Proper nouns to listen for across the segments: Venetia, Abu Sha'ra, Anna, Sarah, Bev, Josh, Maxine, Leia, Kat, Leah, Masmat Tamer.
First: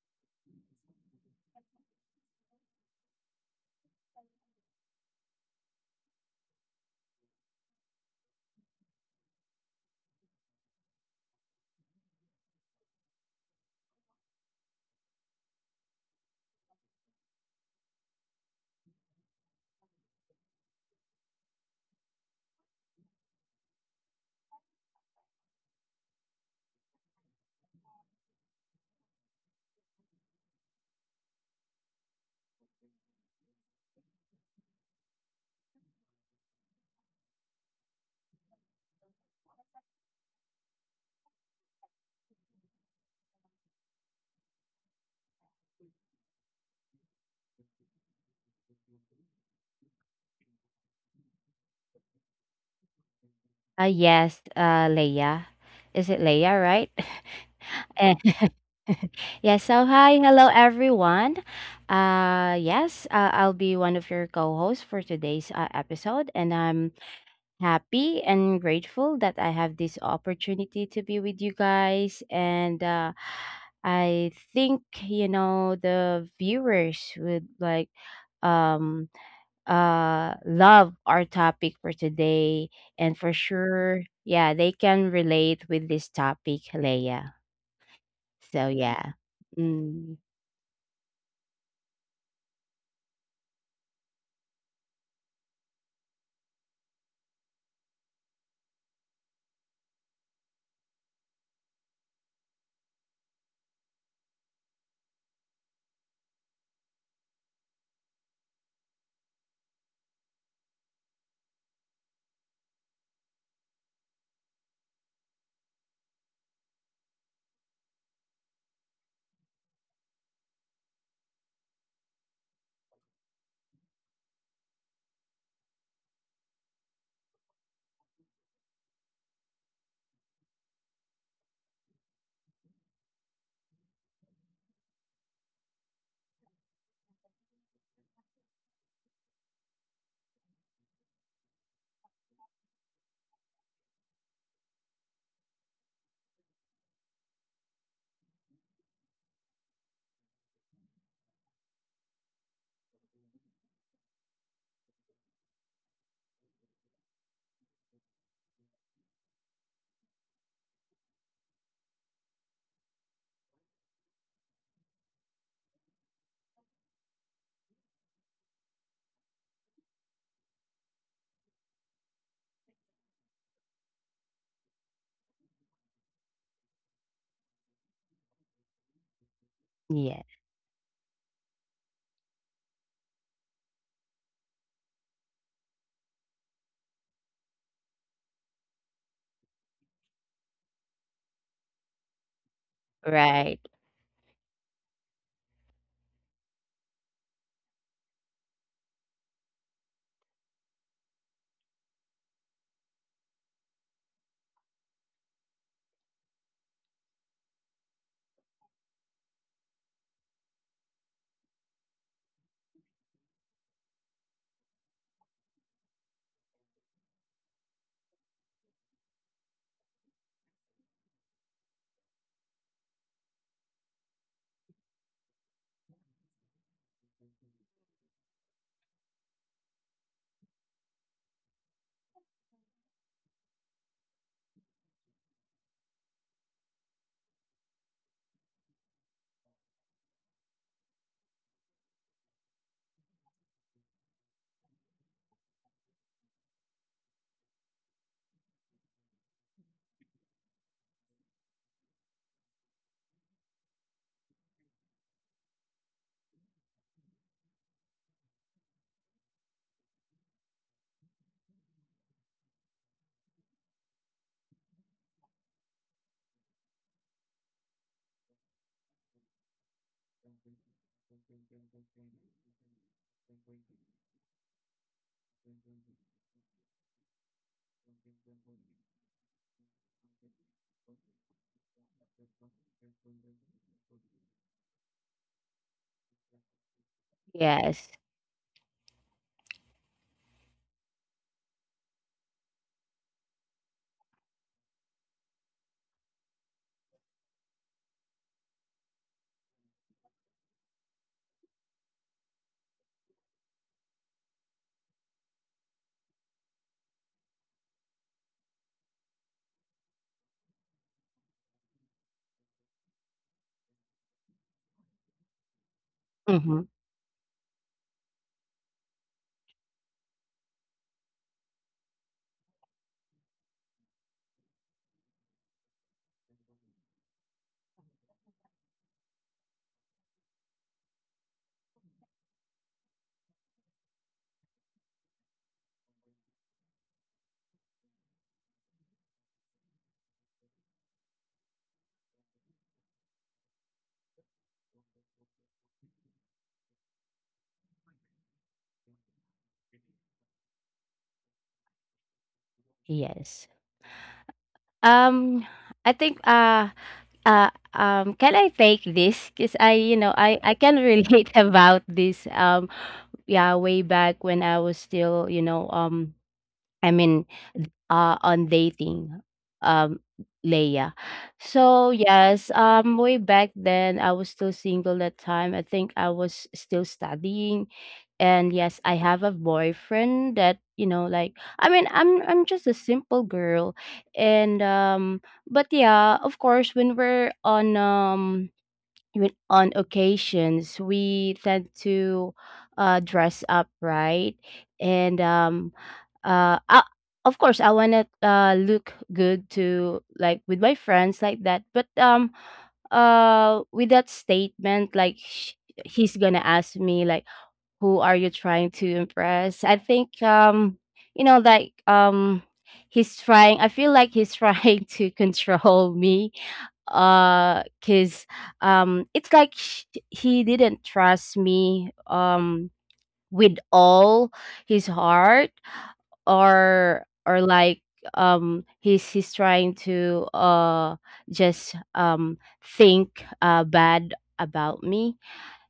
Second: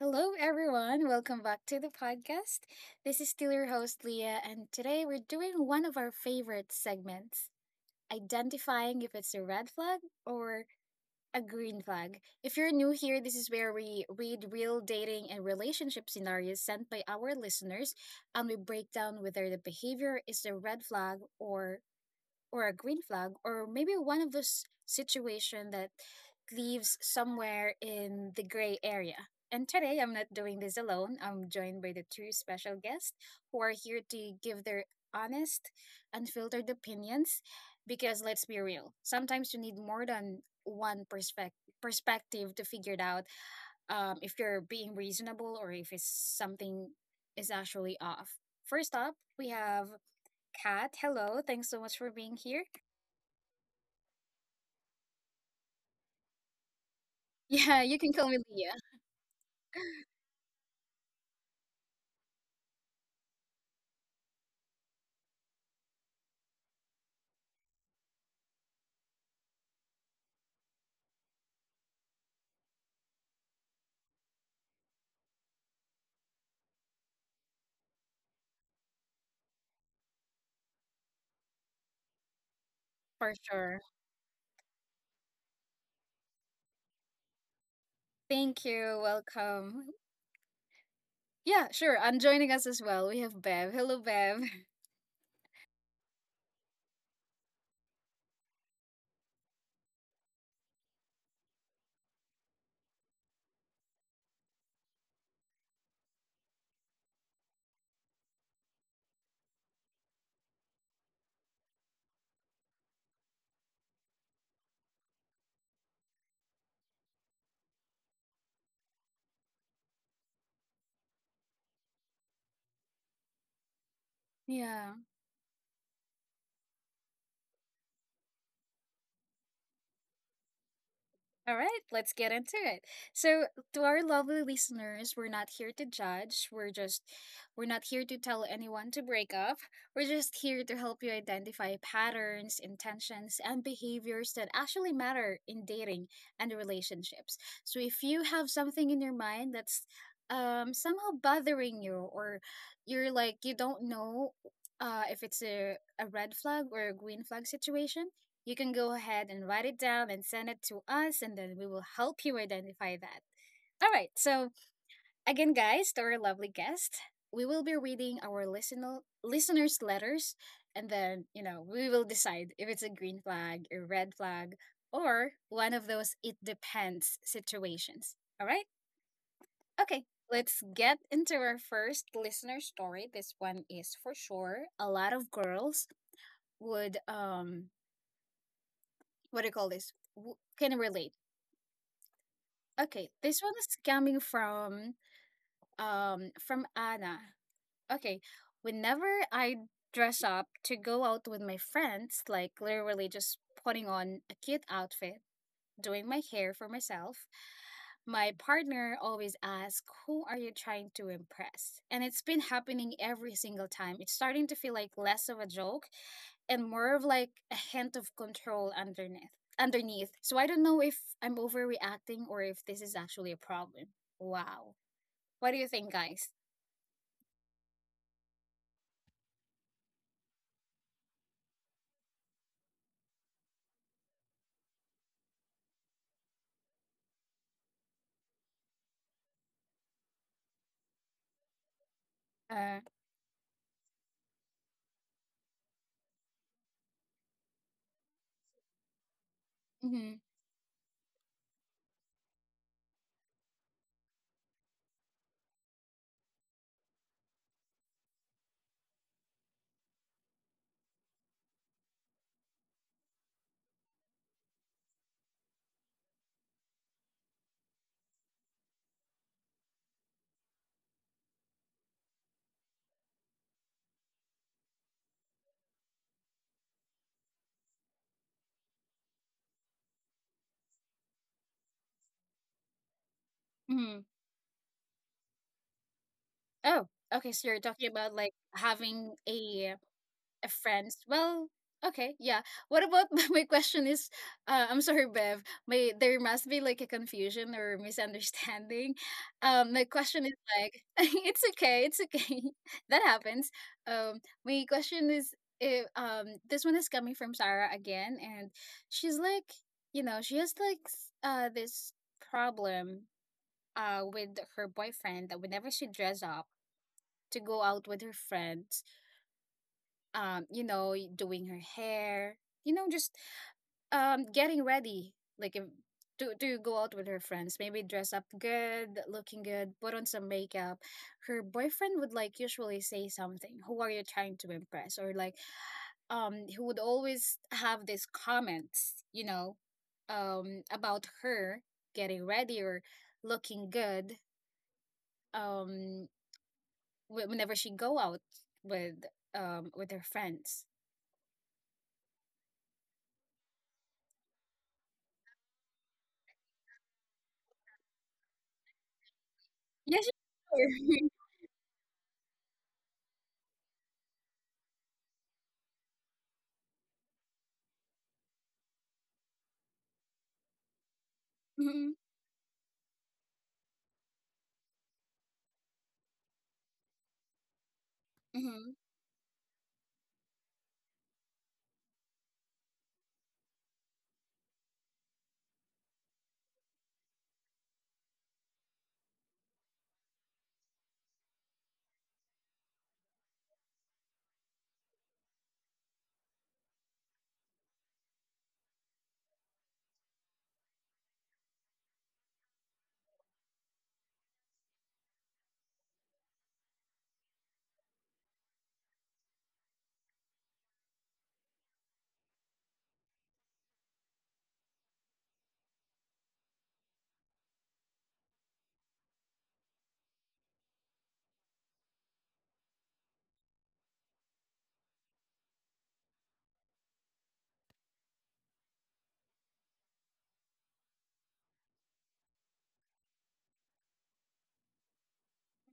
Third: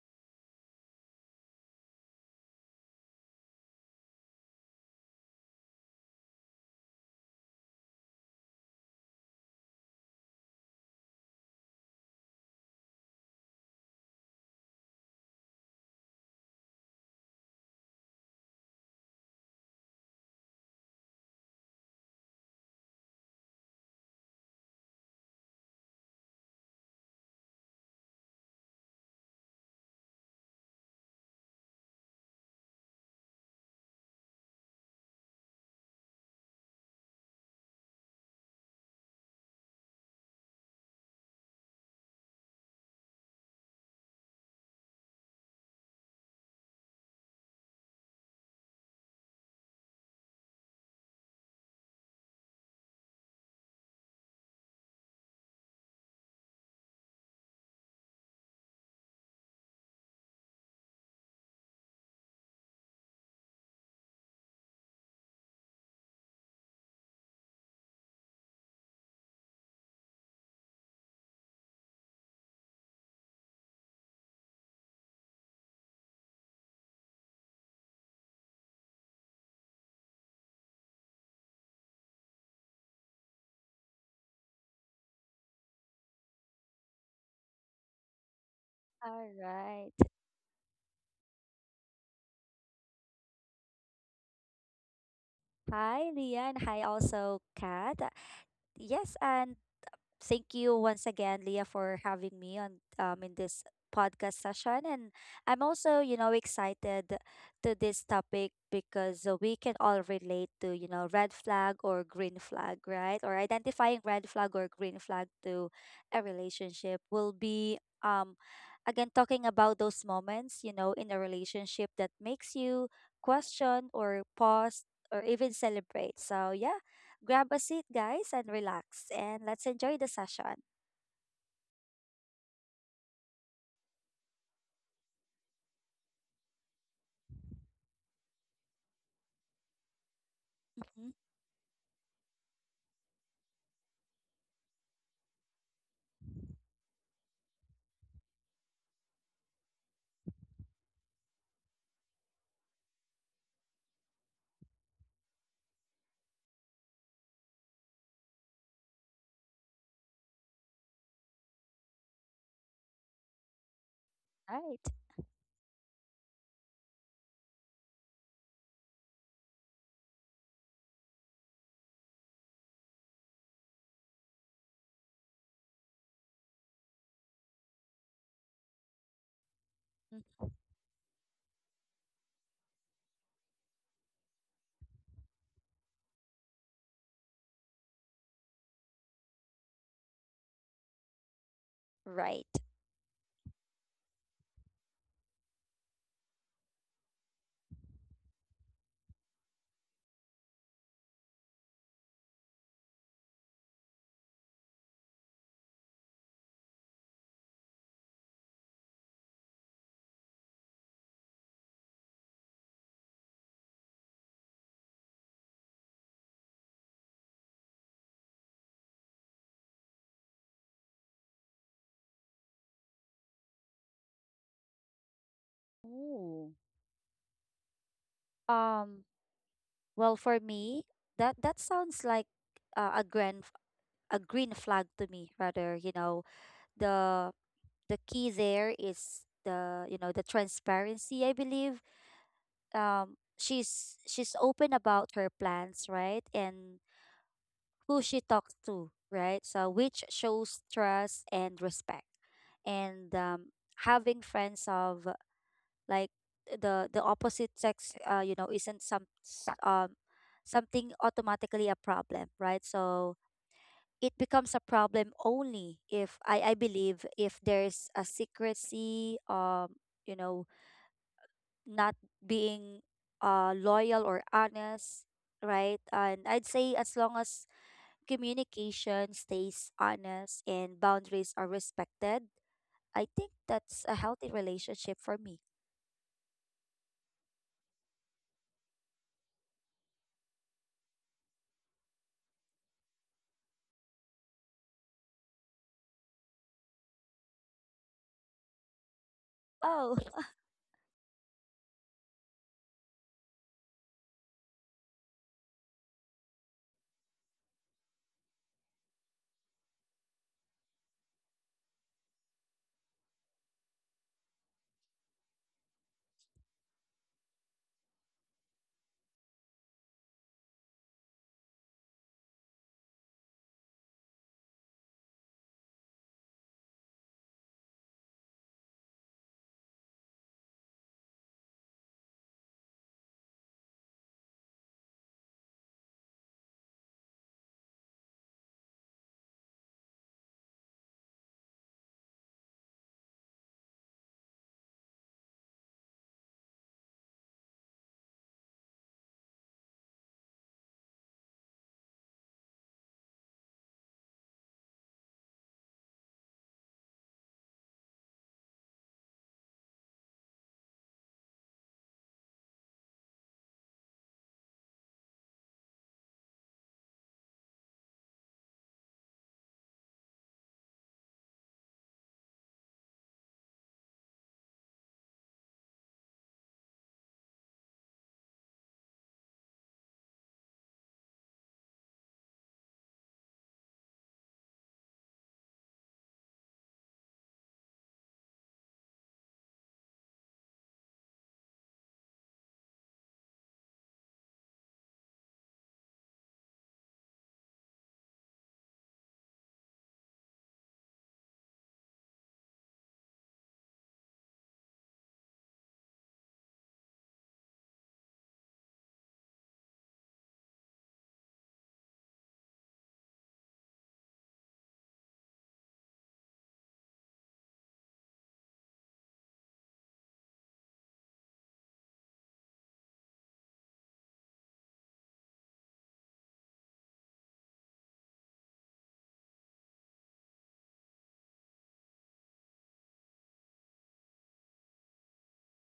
Hello, everyone. Welcome back to the podcast. This is still your host, Leah, and today we're doing one of our favorite segments identifying if it's a red flag or a green flag. If you're new here, this is where we read real dating and relationship scenarios sent by our listeners and we break down whether the behavior is a red flag or a green flag, or maybe one of those situation that leaves somewhere in the gray area. And today I'm not doing this alone. I'm joined by the two special guests who are here to give their honest, unfiltered opinions, because let's be real, sometimes you need more than one perspective to figure it out, if you're being reasonable or if it's something is actually off. First up, we have Kat. Hello, thanks so much for being here. Yes, Leia. Is it Leia, right? Yeah, you can Eh, call me Leah. yeah, so hi, hello everyone. Yes, I'll be one of your co hosts for today's episode, and I'm happy and grateful that I have this opportunity to be with you guys. And I think, the viewers would um, love our topic for today and for For sure. sure, yeah, they can relate with this topic, Leia, Thank so you. yeah. All Welcome. right. mm, Yeah, sure. And joining us as well, we have Bev. Hello, Bev. Hi, Leon. Hi, also, Kat. Yes, and thank you once again, Leah, for having me on in this podcast session. And I'm also, you know, excited to this topic because we can all relate to, you know, red flag or green flag, right? Or identifying red flag or green flag to a relationship will be again talking about those moments, you know, in a relationship that makes you question or pause Yeah. or even celebrate. So yeah, grab a seat, guys, and relax, and let's enjoy the session. All right, let's get into it. So, to our lovely listeners, we're not here to judge. We're not here to tell anyone to break up. We're just here to help Mhm. you identify patterns, intentions, and behaviors that actually matter in dating and relationships. So, if you have something in your mind that's somehow bothering you, or you're like, you don't know if it's a red flag or a green flag situation, you can go ahead and write it down and send it to us, and then we will help you identify that. All right. So, Right. again, guys, to our lovely guest, we will be reading our listeners' letters, and then, you know, we will decide if it's a green flag, a red flag, or one of those it depends situations. All right. Okay. Mm. yeah, Let's get into our first listener story. This one is for sure a lot of girls would, what do you call this? Can relate. Right. Okay, this one right, is coming from Anna. Okay, whenever I dress up to go out with my friends, like literally just putting on a cute outfit, doing my hair for myself, my partner always asks, "Who are you trying to impress?" And it's been happening every single time. It's starting to feel like less of a joke and more of like a hint of control underneath. So I don't know if I'm overreacting or if this is actually a problem. Wow. What do you think, guys? Ooh. Um, well, for me, that sounds like uh, a grand a green flag to me. Rather, you know, the the key there is the you know the transparency. I believe Uh, she's open about her plans, right? And who she talks to, right? So, which mm-hmm, shows trust and respect. And having friends of like the opposite sex, you know, isn't something automatically a problem, right? So it becomes a problem only if I believe if there's a secrecy, you know, not being loyal or honest, right? And I'd say as long as communication stays honest and boundaries are respected, I think that's a mm-hmm. healthy relationship for me. Oh, okay, so you're talking yes, about like having a friends. Well, okay, yeah. What about, my question is, I'm sorry, Bev. My there must be like a confusion or misunderstanding. My Oh, question is like, it's okay, that happens. My question is, if, this one is coming from Sarah again, and she's like, you know, she has like this problem with her boyfriend, that whenever she dress up mm-hmm. to go out with her friends, you know, doing her hair, you know, just getting ready, like if, to go out with her friends. Maybe dress up good, looking good, put on some makeup. Her boyfriend would like usually say something. "Who are you trying to impress?" Or like, he would always have these comments, you know, about her getting ready or looking good. Um, whenever she go out with with her friends. yes. um I think Can I take this? Because I you Yes, know I can sure. relate about this. Yeah, way back when I was still i mean on dating, um, Leia. Mm-hmm. So yes, way back then I was still single that time. I think I was still studying, and Mm-hmm. yes, I have a boyfriend that. I mean, I'm just a simple girl, and but yeah, of course, when we're on, even on occasions, we tend to dress up, right? and um uh I, of course, I want to look good to like with my friends like that. But with that statement, he's gonna ask me like, who are you trying to impress? I think, you know, like um he's trying, I feel like he's trying to control me, because it's like, he didn't trust me with all his heart, or like, he's trying to just think bad about me,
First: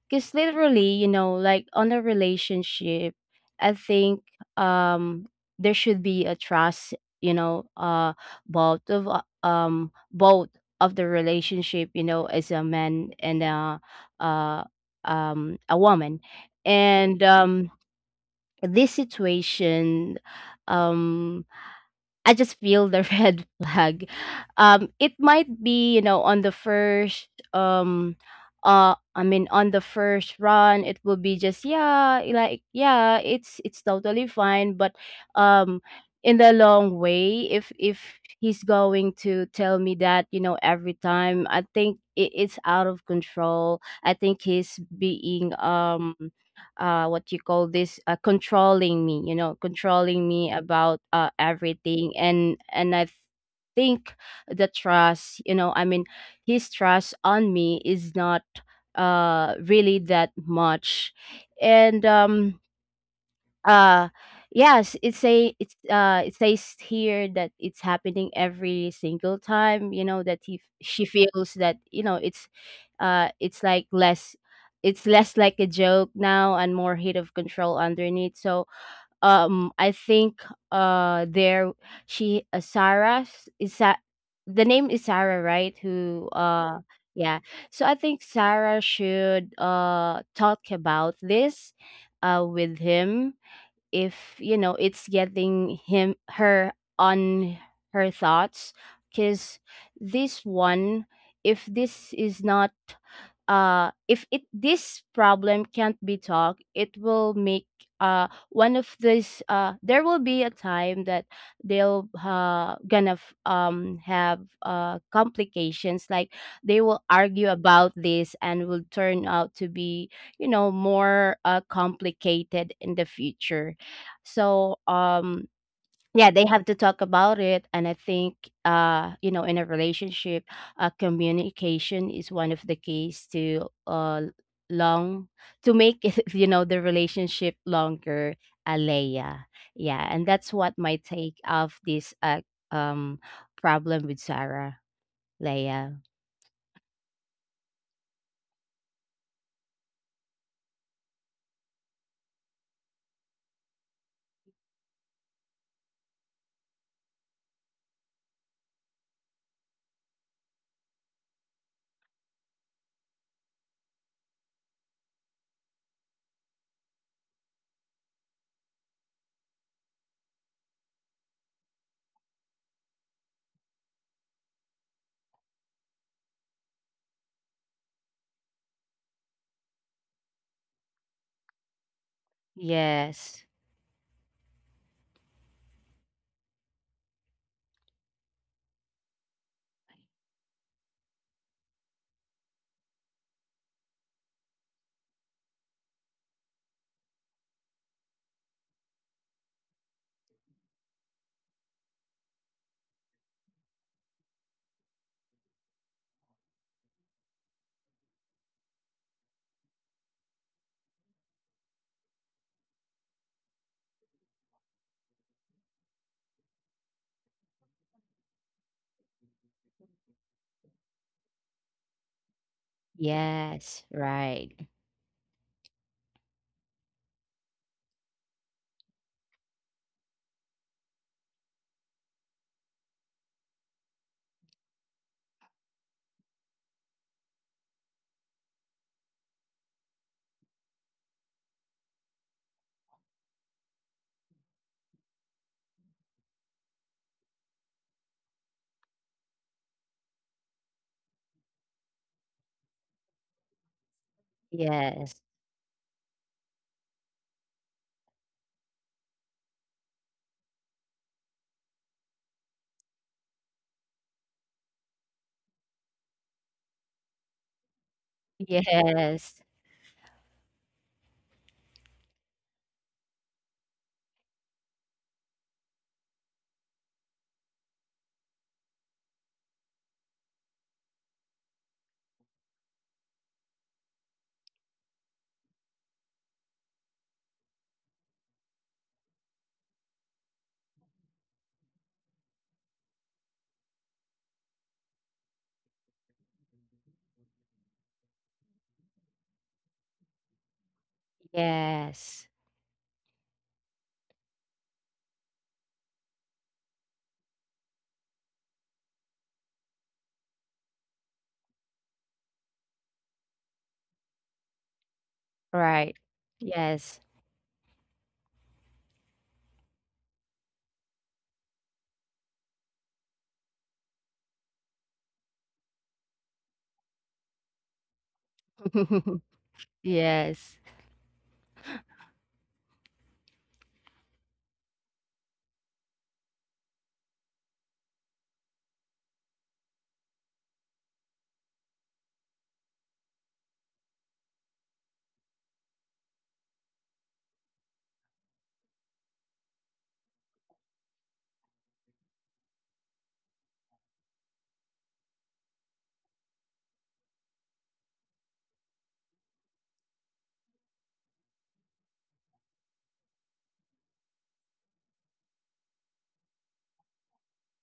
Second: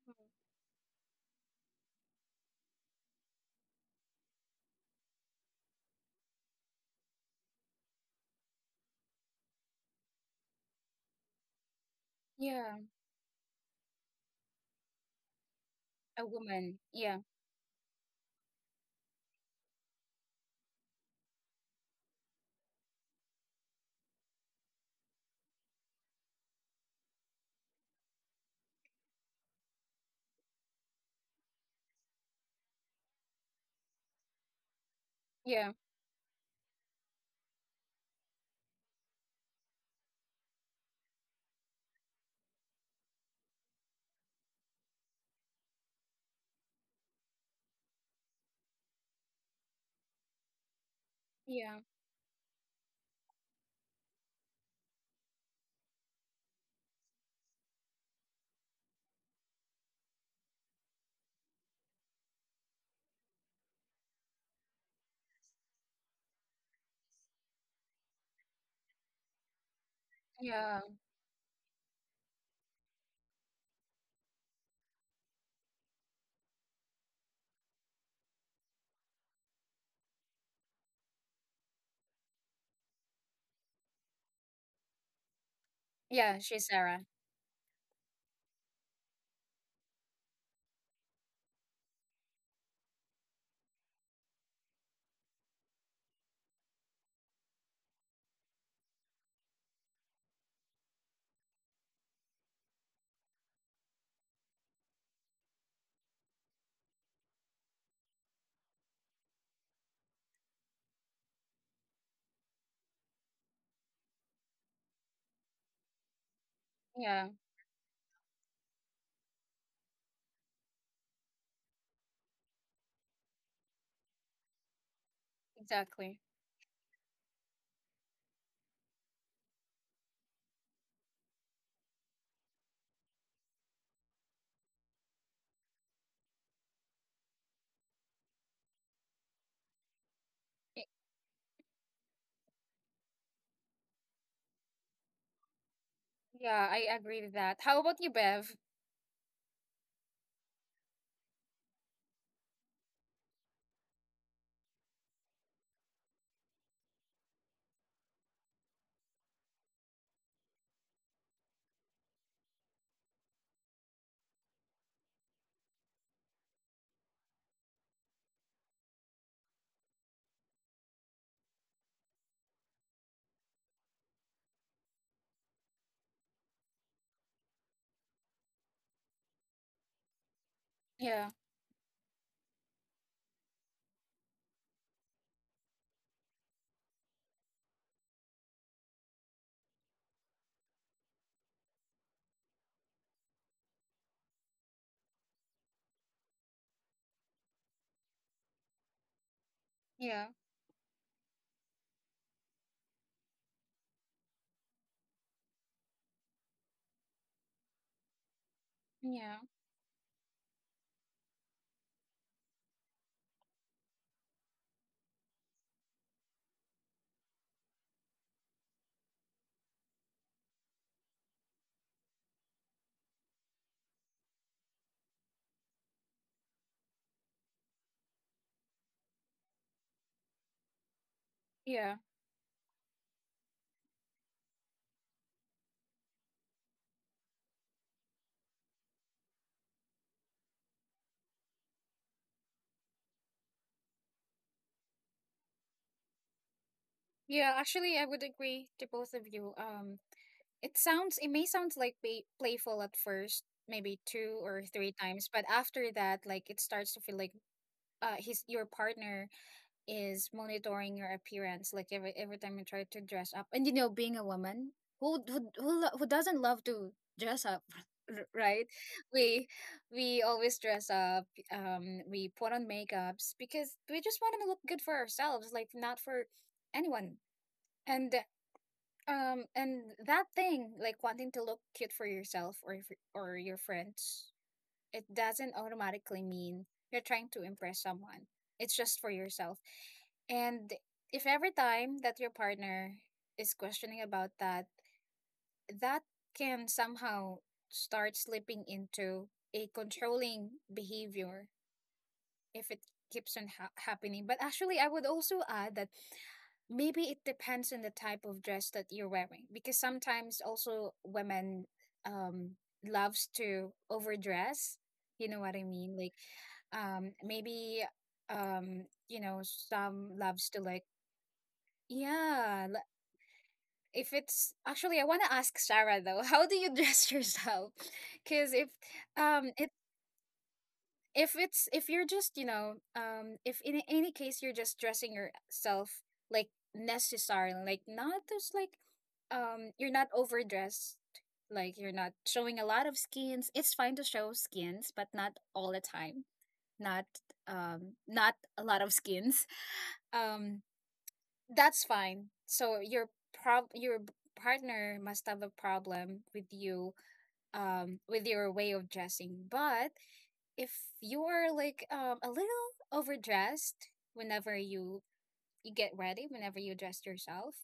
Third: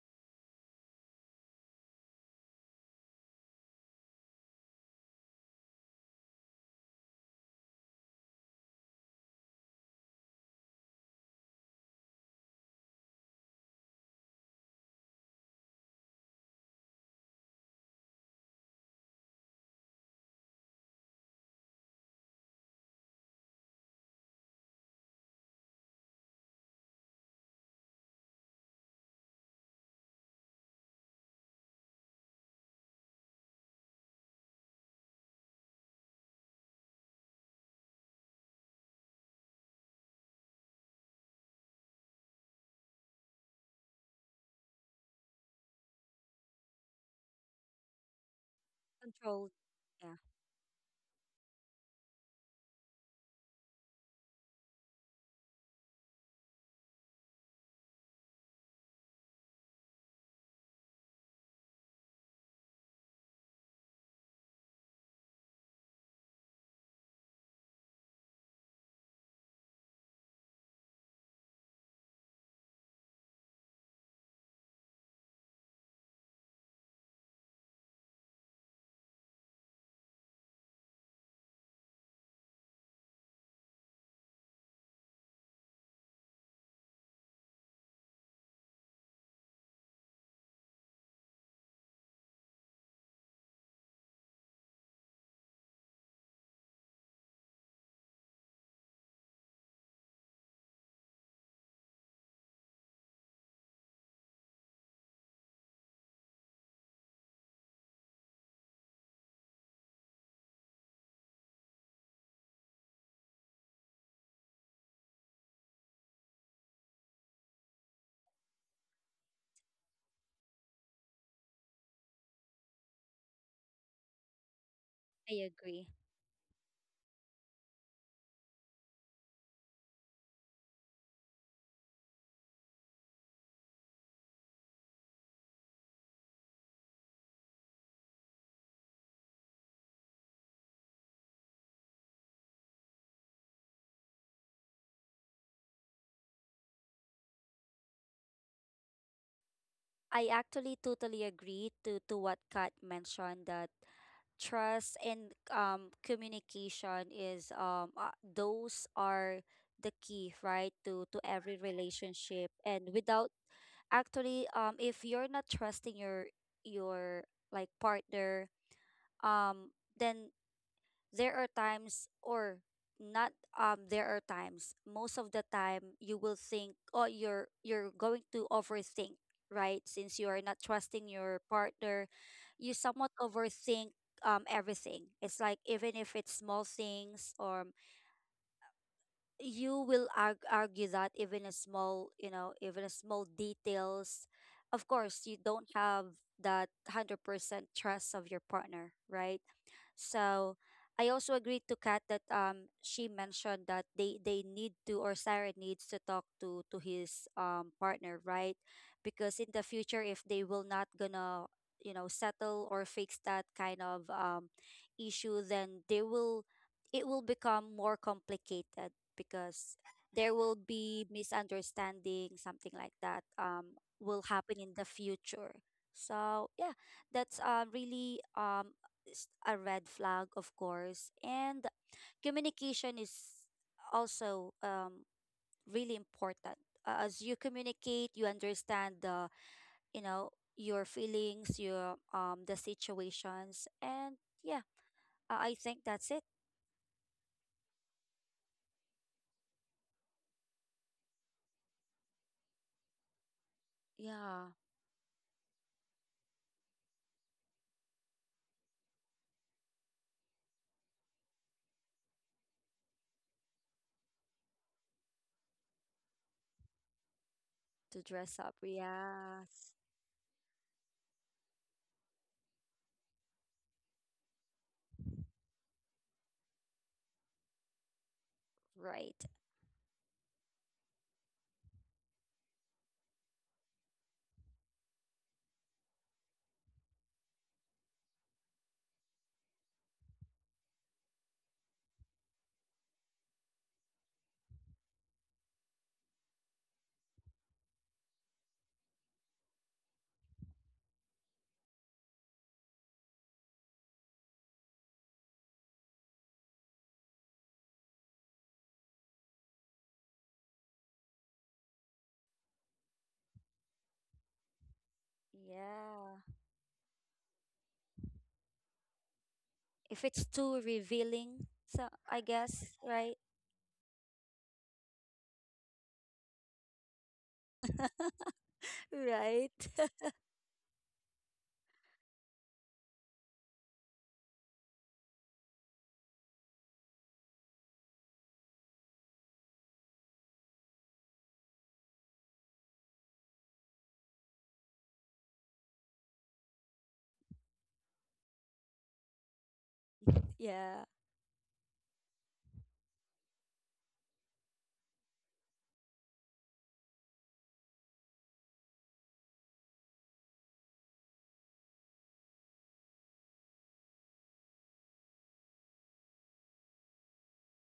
because literally, on a relationship, I think, um there should be a trust, you know uh both of the relationship, you know, as a Yeah, man and uh a woman. a woman. Yeah. And this situation um I just feel the red flag. It might be, you know, on the first, I mean, on the first run, it will be just, yeah, like, yeah, it's totally fine. But, yeah, um, in the long way, if he's going to tell me that, you know, every time, I think it, it's out of control. I think he's being what you call this, controlling me you control. know Yeah, controlling me about yeah, everything. And I think the trust, you know, I mean, his trust on me is not really that much. And uh yes, it say, it's it says here that it's happening every single time, you know, that he yeah, she feels that, you know, it's like less, it's less like a joke now, and more hit of control underneath. So I think, there she, Sarah is that, the name is Sarah, right? Who yeah. She's uh Sarah. yeah. So I think Sarah should talk about this with him, if you know, it's getting him her on her thoughts, because this one, if this is not, if it, this problem can't be talked, it will make, one of these, there will be a time that they'll have complications, like they will Yeah, argue about this and will turn out to be, you know, more complicated in the future. So I agree. exactly. yeah, they have to talk about it. And I think, you know, in a relationship, communication is one of the keys to long, make it, you know, the relationship longer, Alea. Yeah. And that's what Y- my take of this um, problem with Sarah, Leia. Yeah, I agree with that. How about you, Bev? I actually totally agree to what Kat mentioned that trust and communication is those are the key right to every relationship, and without actually if you're not trusting your like partner, then there are times or not there are times, most of the time you will think, oh, you're going to overthink, right? Since you are not trusting Yeah, your partner, you somewhat Yes. overthink everything. It's like even if it's small things, or you will argue that even a small, you know, even a small details, of course you don't have that 100% trust of your partner, right? yeah, So I also agreed to Kat that she mentioned that they need to, or Sarah needs to talk to his partner, right? yeah, Because in the future, if they will not gonna, you know, settle or fix that kind of issue, then they will, it will become more complicated because there will be misunderstanding, something like that, Yes. will Right. happen in the future. So yeah, that's really a red flag, of course. And yeah, communication is also really important. As you communicate, you understand the, you know, your feelings, your the situations, and yeah, I think that's it. yeah. Actually, I would agree to both of you. It sounds, it may sound like playful at first, maybe two Yeah, or three Yes. times, but after that, like it starts to feel like his your partner is monitoring your appearance like every time you try to dress up. And you know, being a woman who, who doesn't love to dress up? to dress up. Right, we Yes. Yes, we always dress up, um, we put on makeups because we just want to look good for ourselves, like not for anyone. And right. um, and that thing like wanting to look cute for yourself or for, or your friends, it doesn't automatically mean you're trying to impress someone. It's just for yourself. And if every time that your partner is questioning about that, that can somehow start slipping into a controlling behavior Yes. if it keeps on happening. But actually, I would also add that maybe it depends on the type of dress that you're wearing, because sometimes also women um loves to overdress. You know what I mean? Right. Like Yeah, Yes. Maybe um, you know, if some it's loves too to like revealing, so I guess yeah. Right, If it's actually, I want to ask Sarah though, how do you dress yourself? Because if right. It, Yes. if it's, if you're just, you know, if in any case you're just dressing yourself like necessary, like not just like um, you're not overdressed, like you're not showing a lot of skins. It's fine to show skins, but not all the time. Not um, not a lot of skins. Um yeah. that's fine. So your prob your partner must have a problem with you, um, with your way of dressing. But if you are like a little overdressed whenever you get ready, whenever you dress yourself,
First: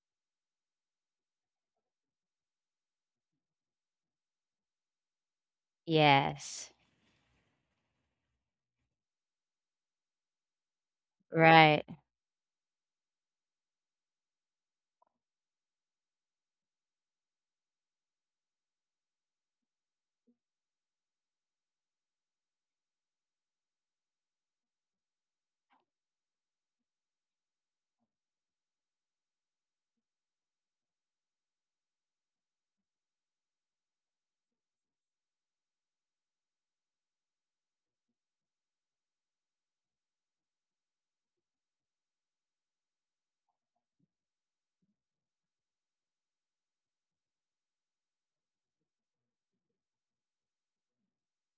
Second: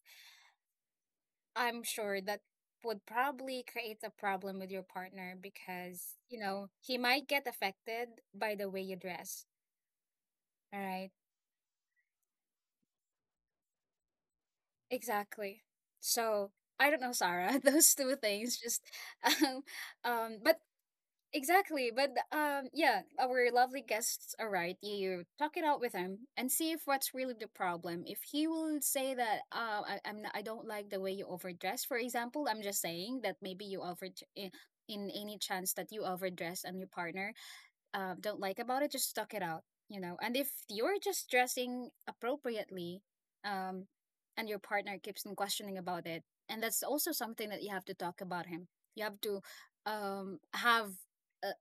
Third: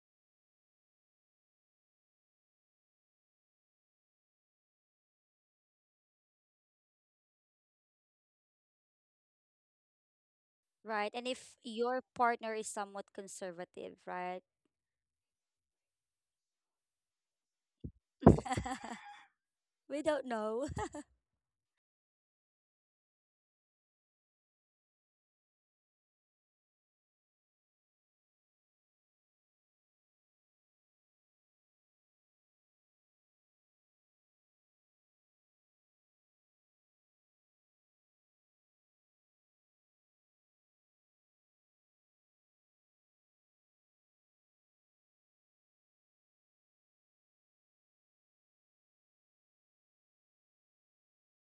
I'm sure that would probably create a problem with your partner because, you know, Yes. he might get affected by the way you dress. All right. Right. And if Right. your partner is somewhat conservative, right? Exactly. So I don't know, Sarah. Those two things just, um, We don't but know. exactly, but yeah, our lovely guests are right. You talk it out with him and see if what's really the problem. If he will say that, I'm not, I don't like the way you overdress. For example, I'm just saying that maybe you over in, in any chance that you overdress on your partner don't like about it, just stuck it out, you know. And if you're just dressing appropriately, um, and your partner keeps on questioning about it, and that's also something that you have to talk about him. You have to have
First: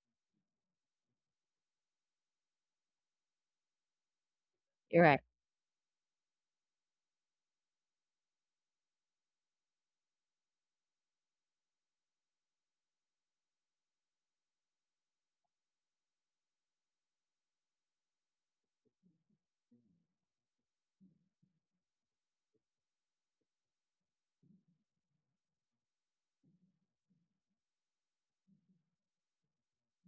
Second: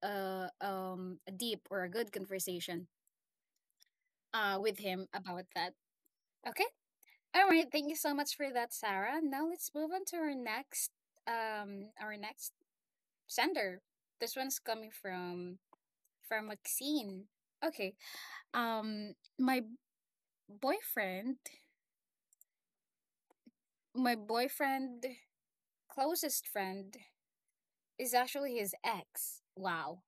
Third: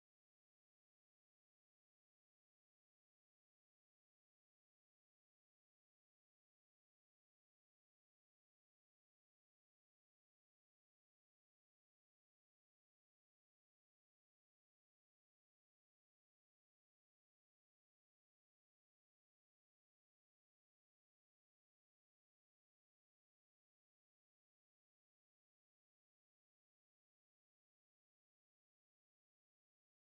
a deep or a good conversation with You're him right. about that. Okay. All right. Thank you so much for that, Sarah. Now let's move on to our next sender. This one's coming from Maxine. Okay. Um, boyfriend my boyfriend closest friend is actually his ex. Wow.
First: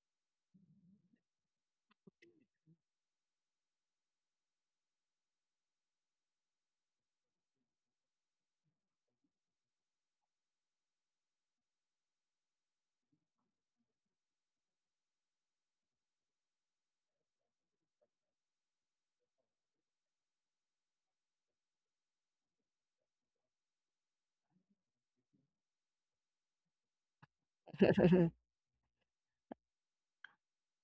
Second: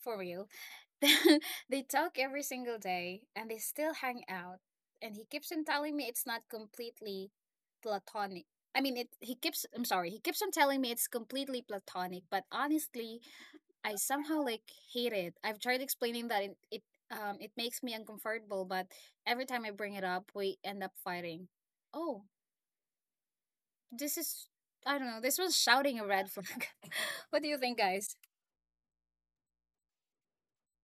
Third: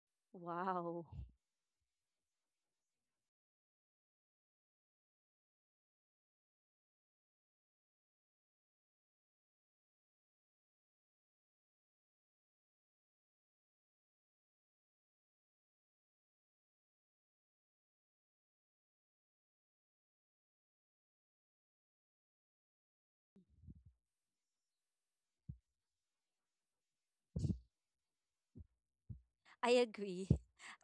For real. Wow. They talk every single day and they still hang out. And he keeps on telling me it's not completely platonic. I mean, it. He keeps. I'm sorry. He keeps on telling me it's completely platonic, but honestly, I somehow like hate it. I've tried explaining that it it makes me uncomfortable, but every time I bring it up, we end up fighting. Oh, this is, I don't know. This was shouting a red flag. What do you think, guys? I agree.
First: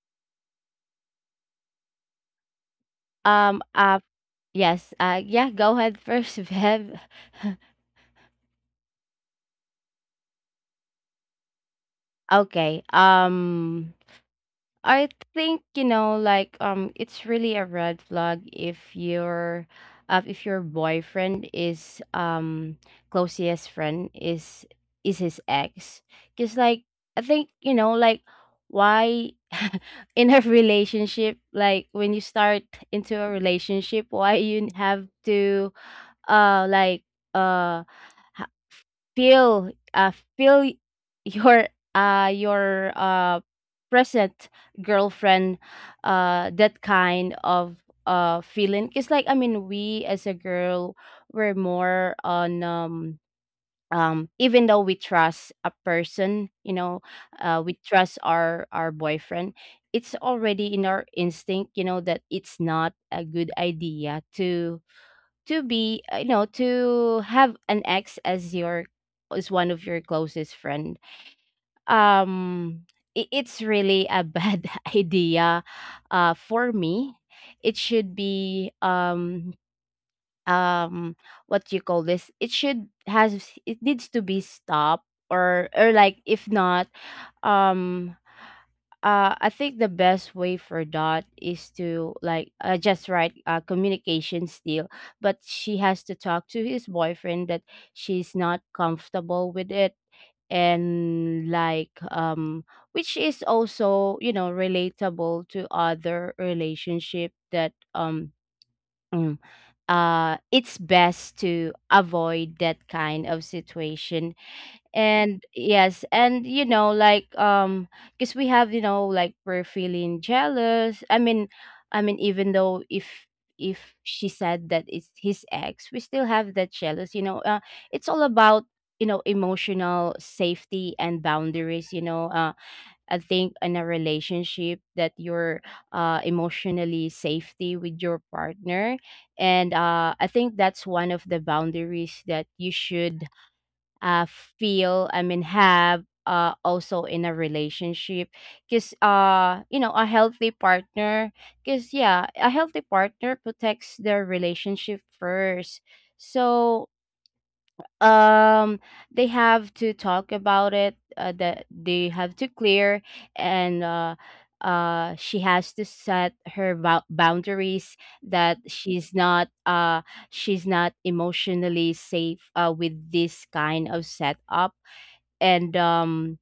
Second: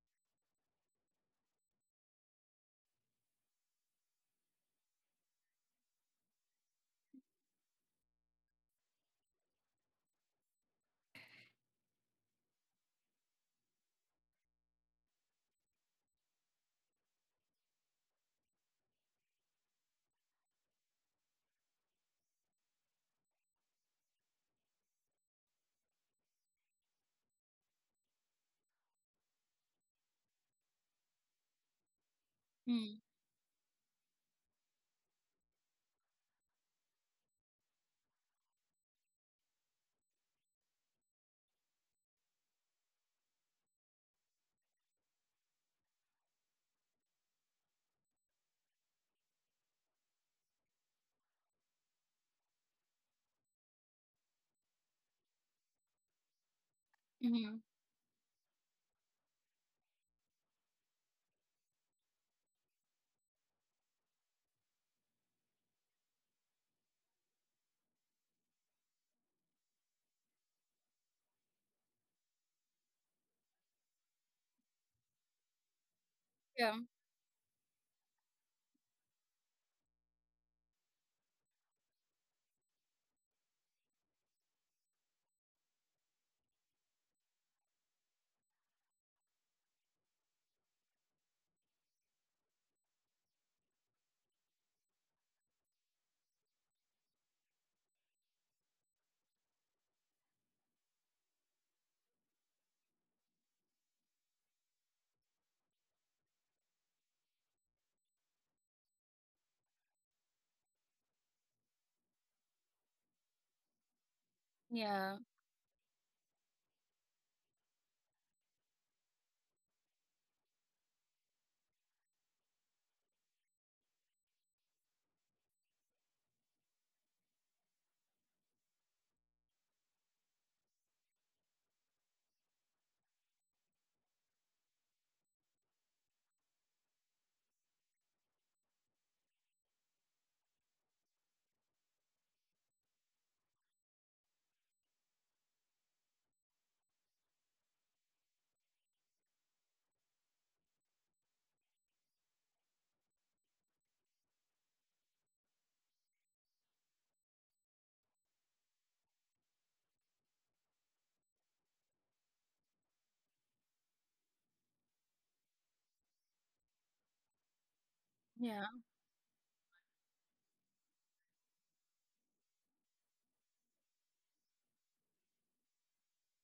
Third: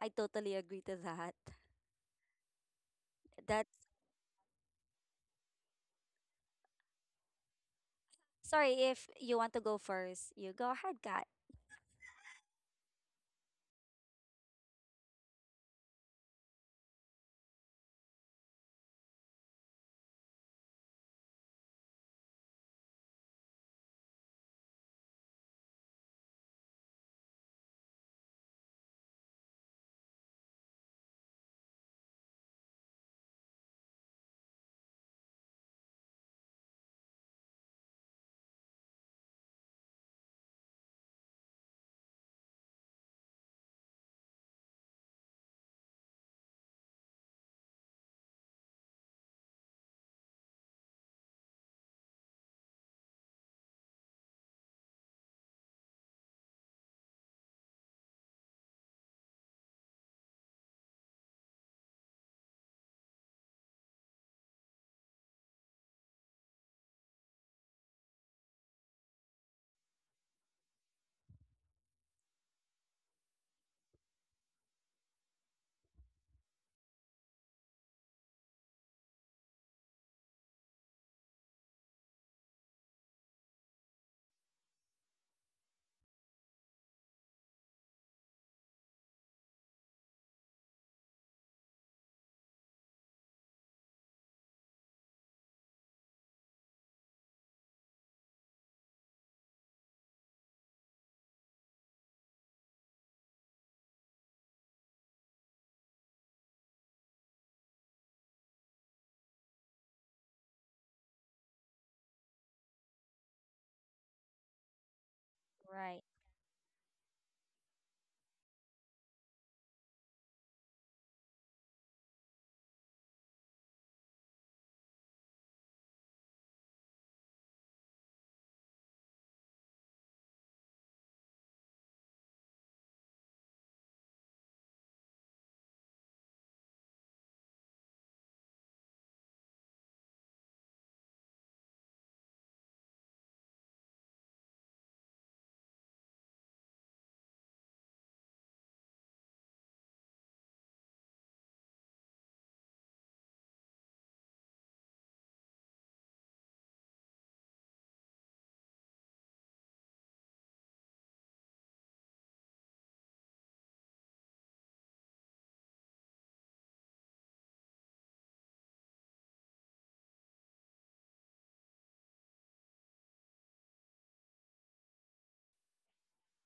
I totally agree to that. Um, That's uh, yes. Yeah, go ahead first, Bev. sorry, if you want to go first, you go ahead, Kat. Okay. I think, you know, it's really a red flag if your boyfriend is closest friend is his ex, because like, I think, you know, like, why, in a relationship, like when you start into a relationship, why you have to uh like uh ha- feel your uh your uh present girlfriend that kind of feeling. It's like, I mean, we as a girl, we're more on even though we trust a person, you know, Mm-hmm. We trust our boyfriend, it's already in our instinct, you know, that it's not a good idea to be you know, to have an ex as your, as one of your closest friend. um it's really a bad idea Yeah, for me. It should be um what you call this, it should has, it needs to be stopped, or like if not, um I think the best way for that is to, like, just right, communication still, but she has to talk to his boyfriend that she's not comfortable with it. And which is also, you know, relatable to other relationship, that mm, it's best to avoid that kind of situation. yeah, And Right. yes, and you know, because we have, you know, like we're feeling jealous. I mean, I mean, even though, if she said that it's his ex, we still have that jealous, you know, it's all about, you know, emotional safety and boundaries, you know, I think in a relationship that you're emotionally safety with your partner. And I think that's one of the boundaries that you should uh, feel, I mean, have, also in a relationship, because you know, a healthy partner, because yeah, a healthy partner protects their relationship first. So um they have to talk about it, that they have to clear. And she has to set her boundaries, that yeah. she's not, she's not emotionally safe with this kind of setup. And um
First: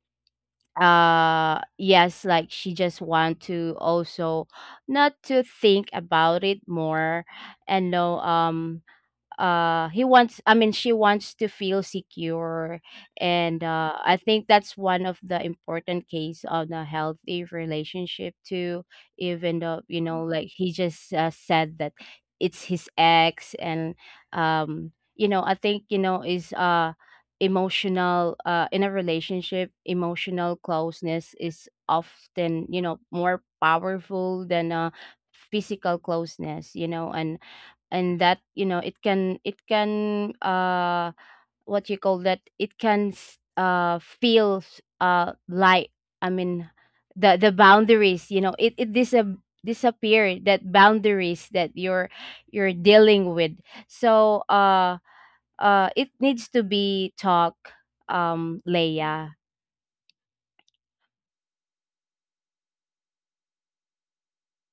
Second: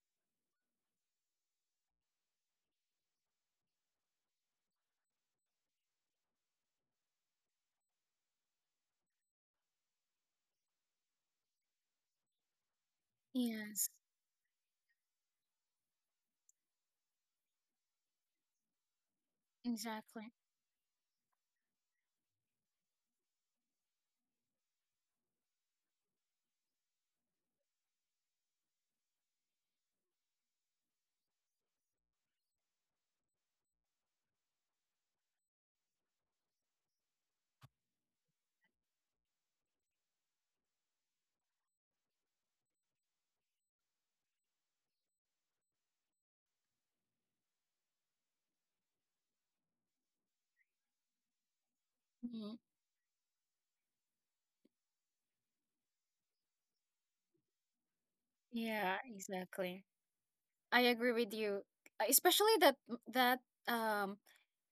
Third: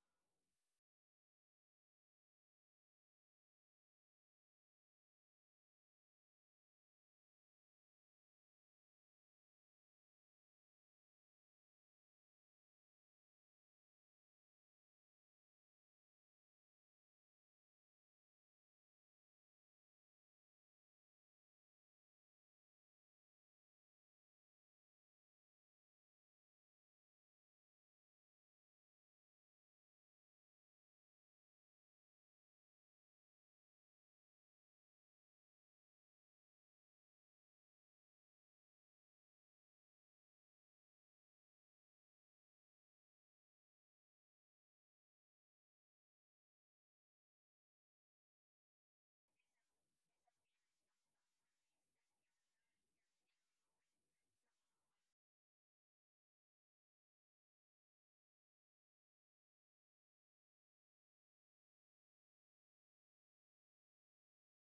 uh yes, like, she just want to also not to think about it more. And no um uh he wants, I mean, she wants to feel secure. And Yes. I think that's one of the important case of a healthy relationship too, even though, you know, Exactly. like he just said that it's his ex. And you know, I think, you know, is emotional, in a relationship, emotional closeness is often, you know, more powerful than physical closeness, you know, and that, you know, it can, what you call that, it can feel light. I mean, the boundaries, you know, it disappear, that boundaries that Mhm. you're dealing with. So it needs to be talk, Yeah, Leia. exactly. I agree with you. Especially that that um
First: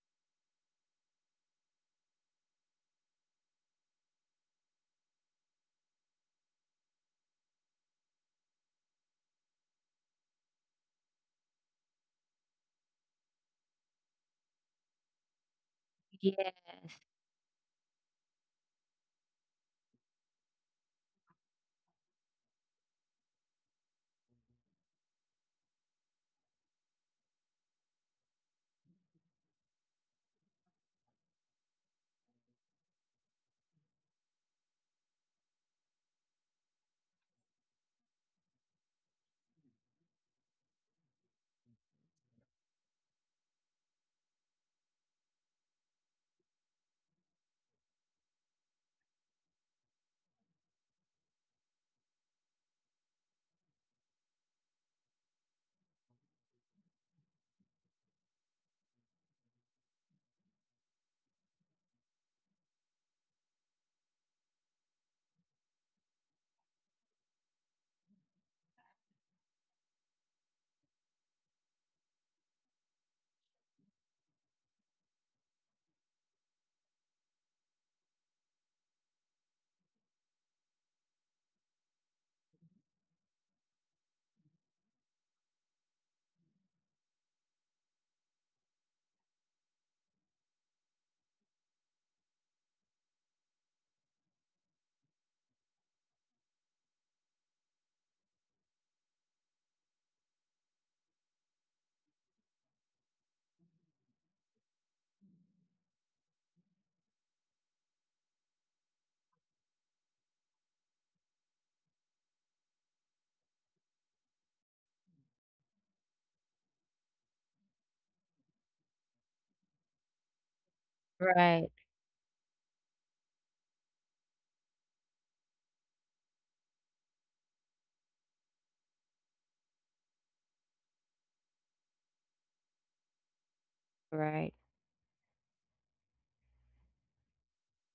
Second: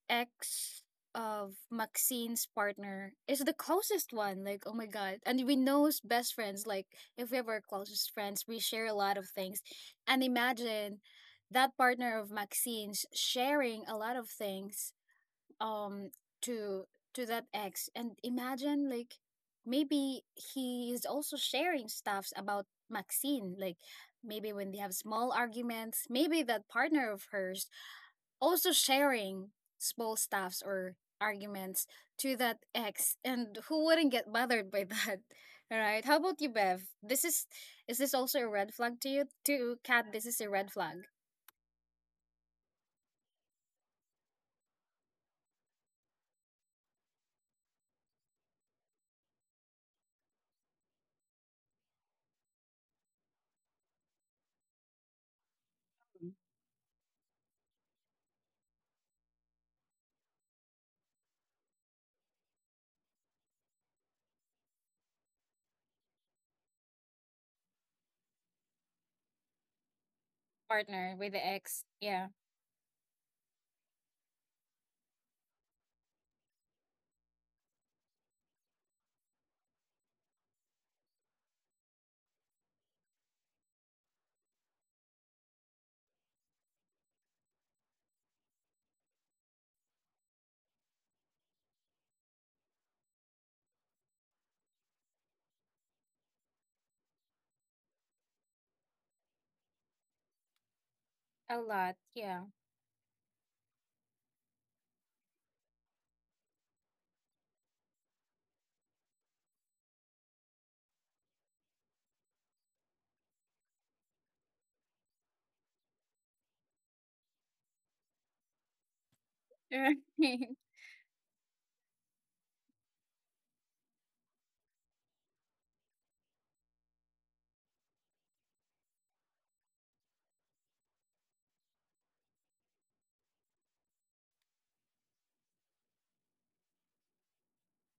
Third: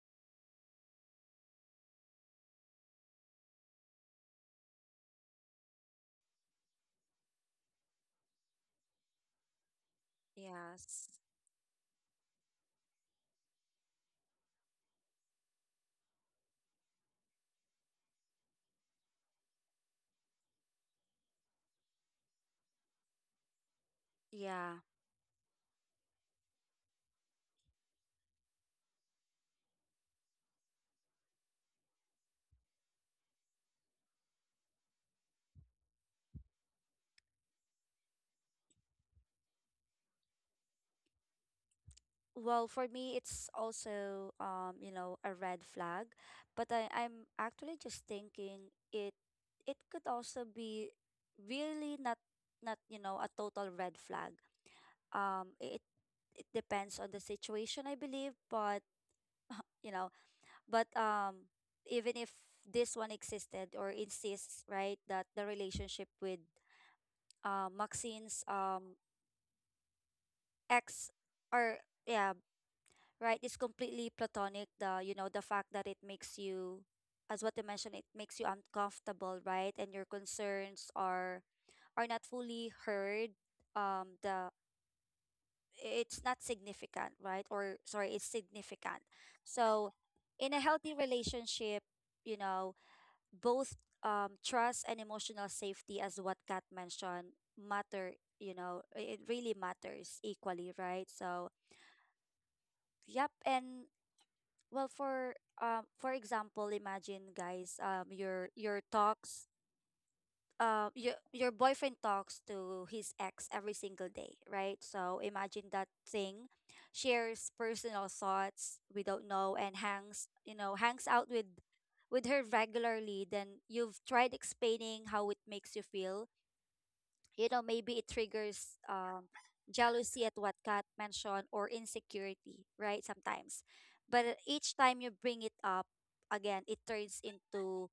ex of Maxine's partner is the closest one. Like, oh my God. And we know as best friends, like if we were closest friends, we share a lot of things. And imagine Yes. that partner of Maxine's sharing a lot of things um Yes. to to that ex, and imagine like maybe he is also sharing stuffs about Maxine, like maybe when Yeah. they have small arguments, maybe that partner of hers also sharing small stuffs or arguments to that ex. And who wouldn't get bothered by that? All right, how about you, Bev? This is this also a red flag to you? To Kat, this is a red flag. Well, for me, it's also you know, a red flag, but I'm actually just thinking it it could also be really not not, you know, a total red flag. Um, i- it depends on the situation, I believe. But you know, but even if this one existed or insists, right, that the relationship with Maxine's ex Partner with the or ex, yeah. yeah, right, is completely platonic. The you know the fact that it makes you, as what you mentioned, it makes you uncomfortable, right, and your concerns are not fully heard. The it's not significant, right? Or sorry, it's significant. So in a healthy relationship, you know, both trust and emotional safety, as what Kat mentioned, matter, you know, it really matters equally, right? So, A lot, yeah. yep. And well, for example, imagine guys, your talks your boyfriend talks to his ex every single day, right? So imagine that thing, shares personal thoughts we don't know, and Right. hangs you know hangs out Right. with her regularly. Then you've tried explaining how it makes you feel. You know, maybe it triggers jealousy at what Kat mentioned, or insecurity, right? Sometimes, but Right. each time you bring it up again, it turns into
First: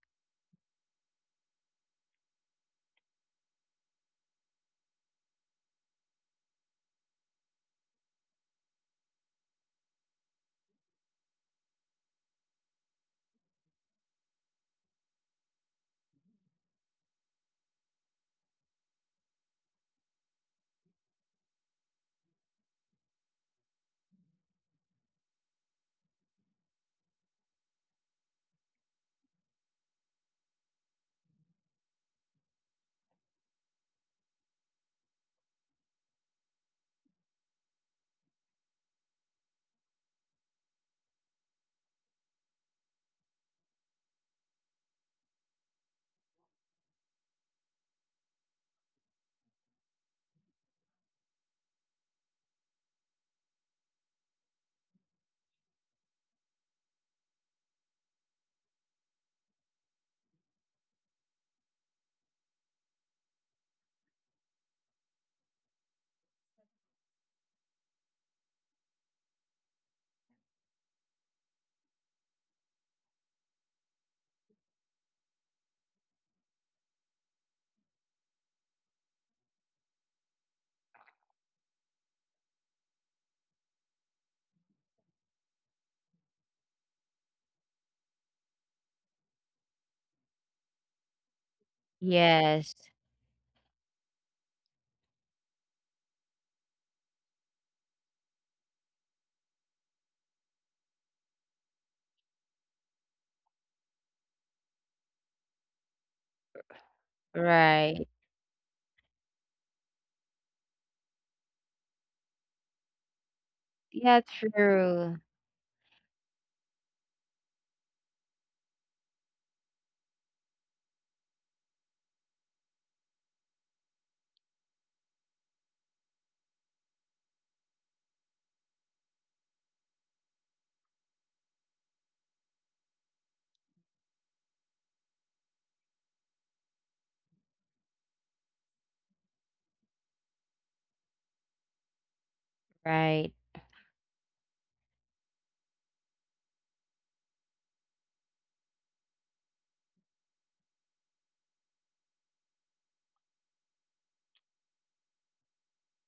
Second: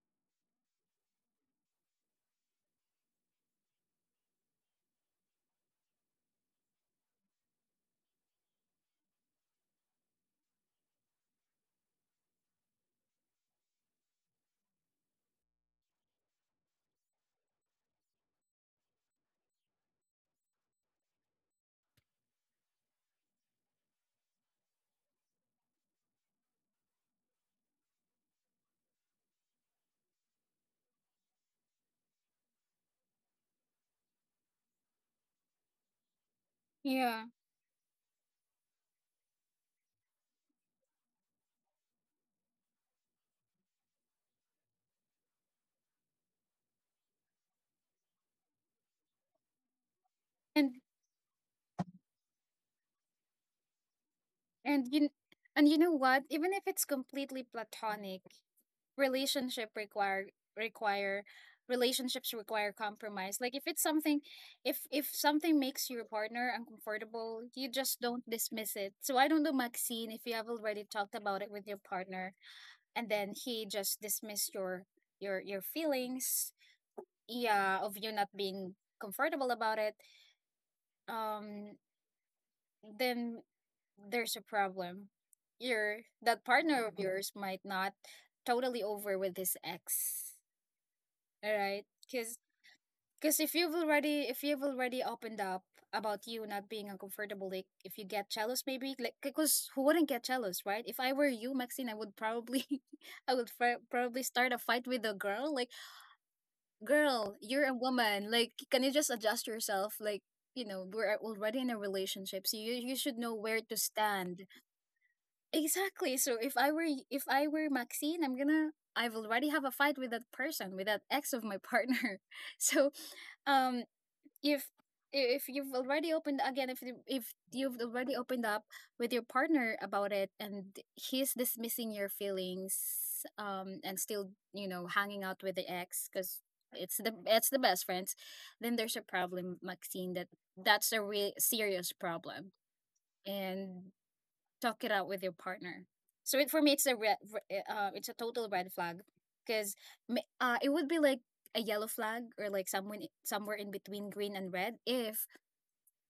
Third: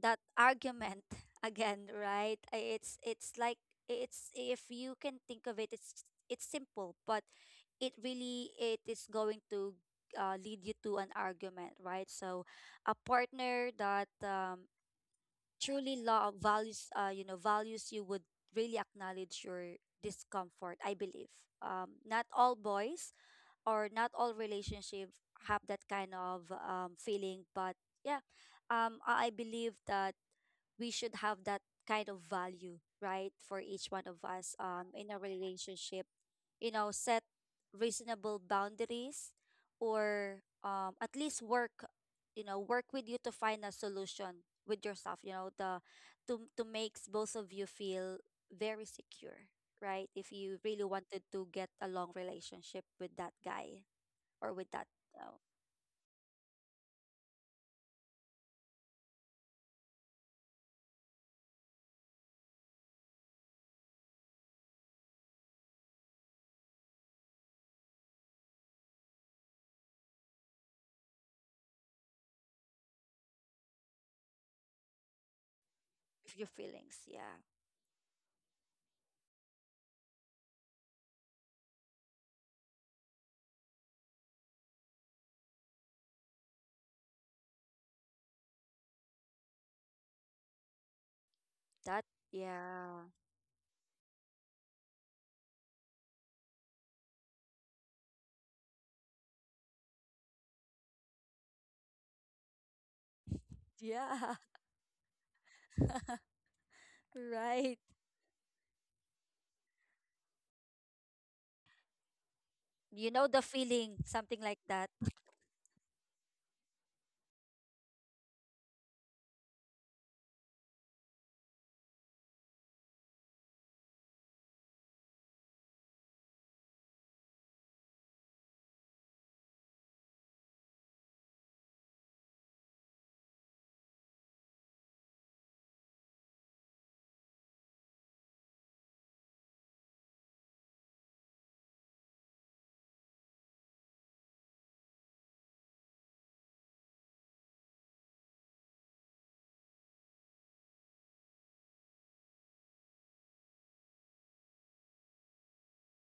that argument again, right? It's like it's, if you can think of it, it's simple, but it really it is going to lead you to an argument, right? So, a partner that truly love values, you know, values you would really acknowledge your discomfort. I believe not all boys or not all relationships have that kind of feeling, but yeah, I believe that we should have that kind of value, right? For each one of us in a relationship, you know, set Yeah. reasonable boundaries or at least work, you know, work with you to find a solution with yourself, you know, the to makes both of you feel very secure, right? If you And really wanted to get a long relationship with that guy or with that and you uh, and you know what? Even if it's completely platonic, relationship require require relationships require compromise. Like if it's something, if something makes your partner uncomfortable, you just don't dismiss it. So I don't know, Maxine, if you have already talked about it with your partner and then he just dismissed your your with your feelings, feelings, yeah. yeah, of you not being comfortable about it. Um, then there's a problem. Your that partner of yours might not totally over with his ex. All right? That Cuz Yes. yeah. cuz if you've already, if you've already opened up about you not being uncomfortable, like if you get jealous, maybe, like cuz who wouldn't get jealous, right? If I were you, Maxine, I would probably I would probably Yeah, start a fight with a girl like, "Girl, you're a right. Right. woman. Like, can you just adjust yourself? Like, you know, we're already in a relationship. So you You should know know the where to feeling, Yeah, something stand." like that. true. Exactly. So if I were y- if I were Maxine, I've already have a fight with that person, with that ex of my partner. So, um, if if you've already opened again, if you've already opened up with your partner about it, and he's dismissing your feelings, and still you know hanging out with the ex because it's the best friends, then there's a problem, Maxine. That's a real serious problem, Right. and talk it out with your partner. So it, for me, it's a it's a total red flag because it would be like a yellow flag or like someone somewhere in between green and red if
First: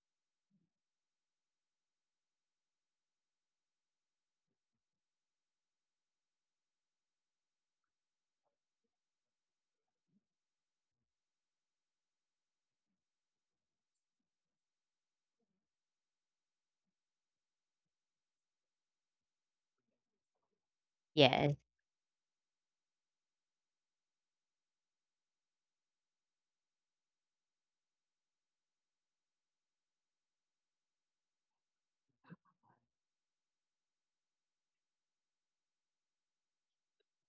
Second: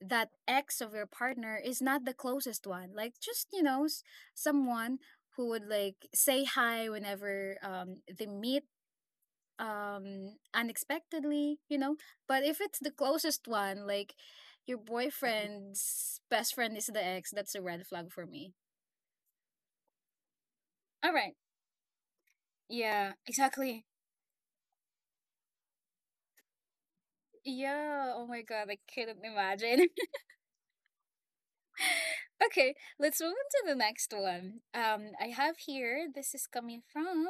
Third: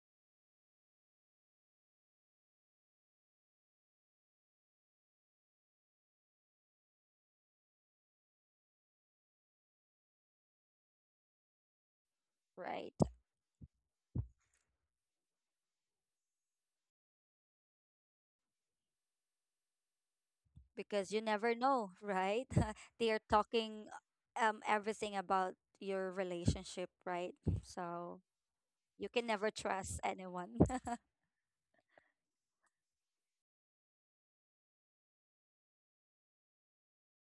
that ex of your partner is not the closest one like just you know someone who would like say hi whenever they meet unexpectedly, you know. But if it's the Right, closest one, like your boyfriend's best friend is the ex, that's a red flag for me, because all you right. never yes know, right? They Yeah, are exactly. talking everything about your relationship, right? Yeah, So oh my God, I you couldn't can never imagine. trust anyone. Okay, let's move on to the next one. I have here, this is coming from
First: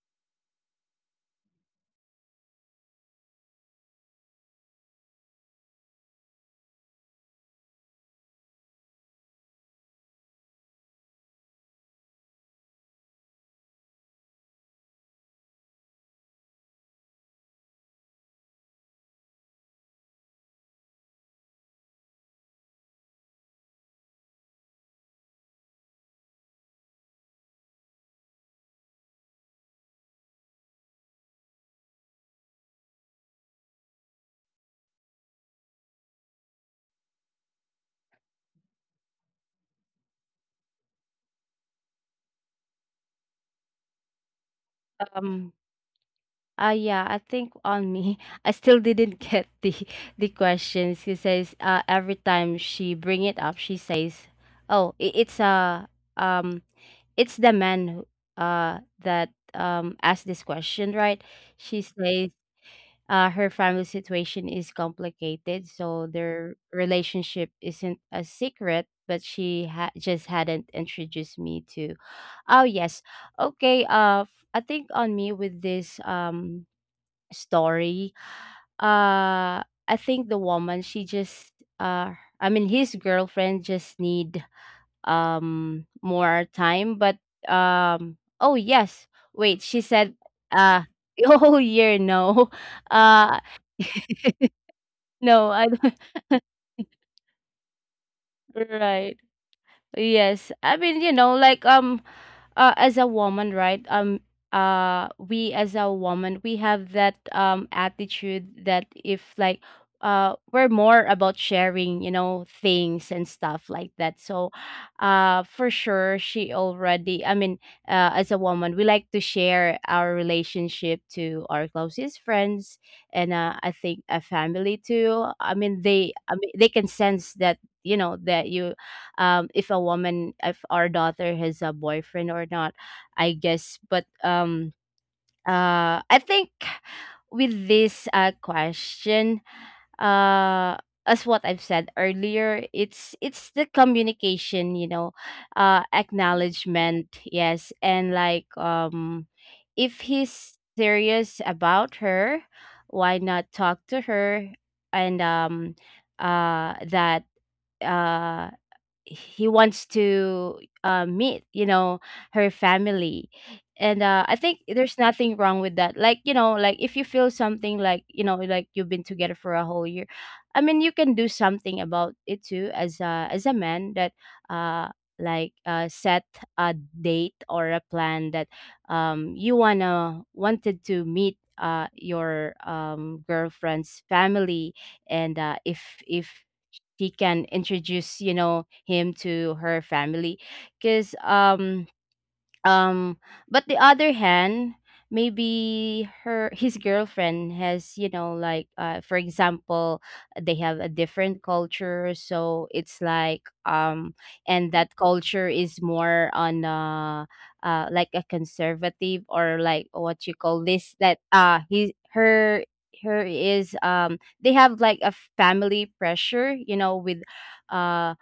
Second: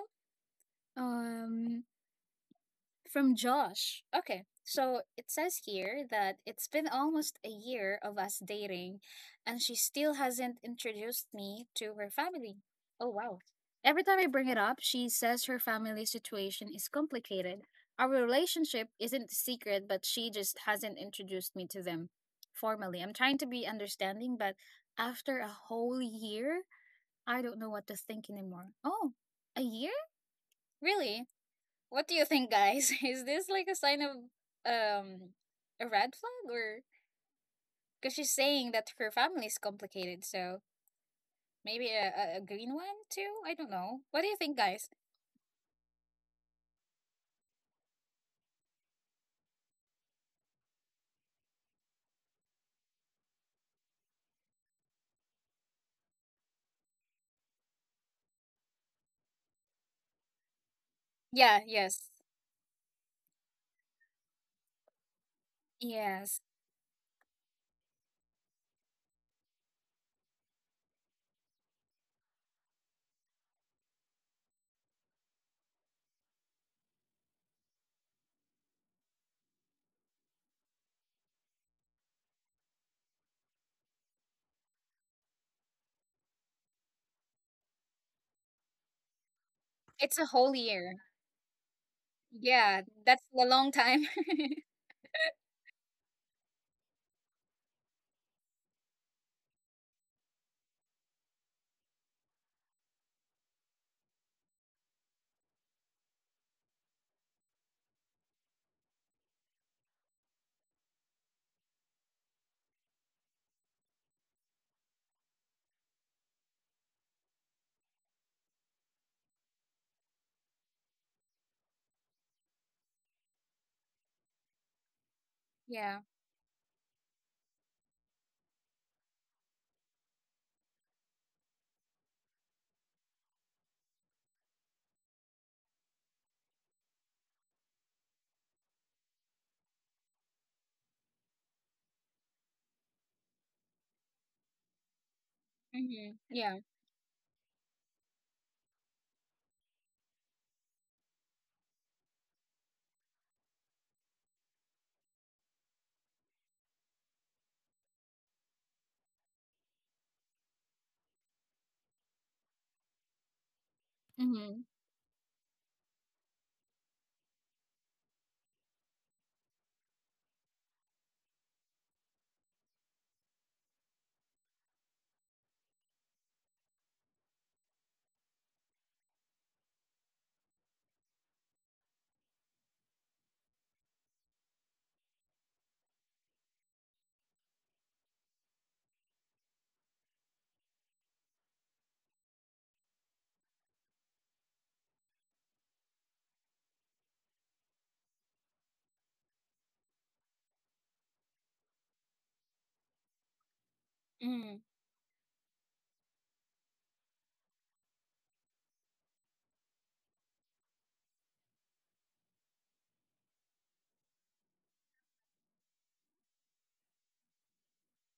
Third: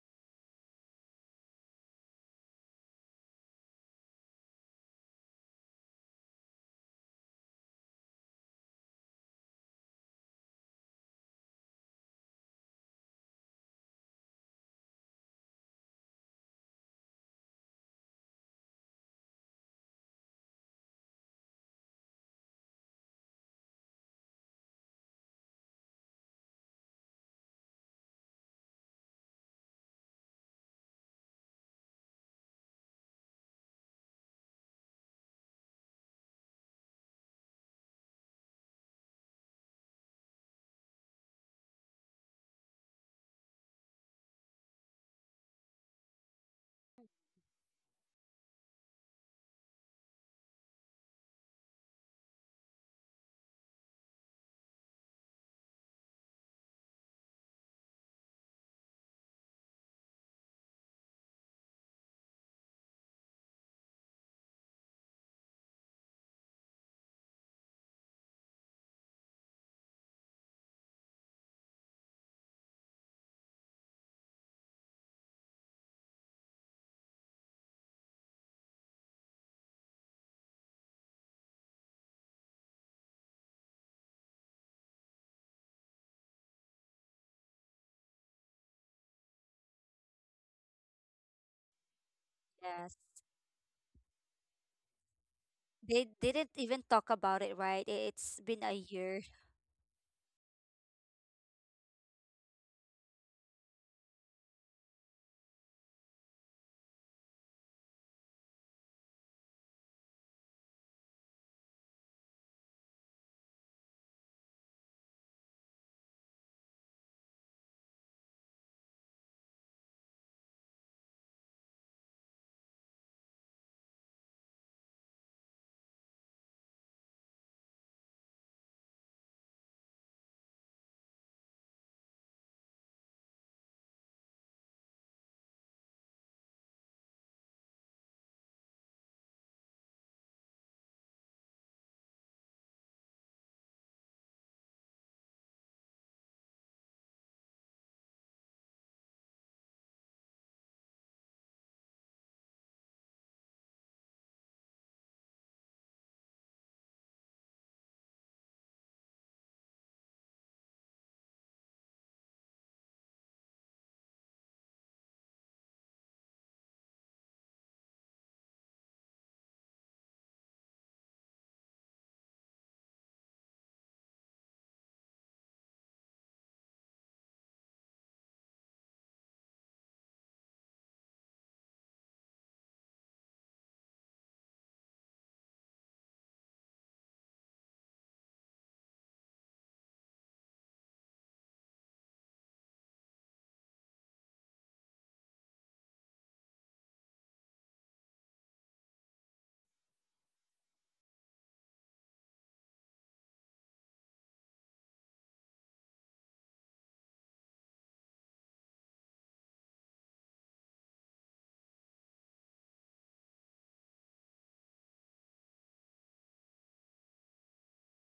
um from Josh. Okay. So it says here that it's been almost a year of us dating, and she still hasn't introduced me to her family. Oh, wow. Every time I bring it up, she says her family situation is complicated. Our relationship isn't a secret, but she just hasn't introduced me to them formally. I'm trying to be understanding, but after a whole year, I don't know what to think anymore. Oh, a year? Really? What do you think, guys? Is this like a sign of um a red flag, or because she's saying that her family is complicated, so maybe a green one too? I don't know. What do you think, guys? um yeah, I think on me, I still didn't get the questions. She says, every time she bring it up, she says, "Oh, um it's the man who, that asked this question, right?" Yeah, She yes. says her family situation is complicated, so Yes. their relationship isn't a secret, but she just hadn't introduced me to. Oh yes, okay. I think on me with this story, uh, I think the woman, she just, uh, I mean, his girlfriend just need more time. But oh yes, wait, she said It's a whole uh year. oh year, no, Yeah, Yes, that's uh a long time. no I don't they didn't even talk about it, right? I- it's been a right. year. Yes, I mean, you know, as a woman, right? We as a woman, we have that attitude that if, like, we're more about sharing, you know, things and stuff like that. So, for sure, she already. I mean, as a woman, we like to share our relationship to our closest friends. And I think a family too. Yeah. I mean, they can sense that, you know, that you if a woman, if our daughter has a boyfriend or not, I guess. But I think with this question, uh as what I've said earlier, it's the communication, you know, Mm-hmm. Yeah. acknowledgement, yes, and like, if he's serious about her, why not talk to her? And that uh he wants to meet, you know, her family. And I think Mm-hmm. there's nothing wrong with that, like, you know, like if you feel something like, you know, like you've been together for a whole year. I mean, you can do something about it too, as a, as a man, that uh set a date or a plan that you wanna wanted to meet your girlfriend's family. And if she can introduce, you know, him to her family, because um but the other hand, maybe her, his girlfriend has, you know, for example, they have a different culture, so it's like, Mm-hmm. and that culture is more on like a conservative, or like, what you call this, that he, her, her is they have like a family pressure, you know, with uh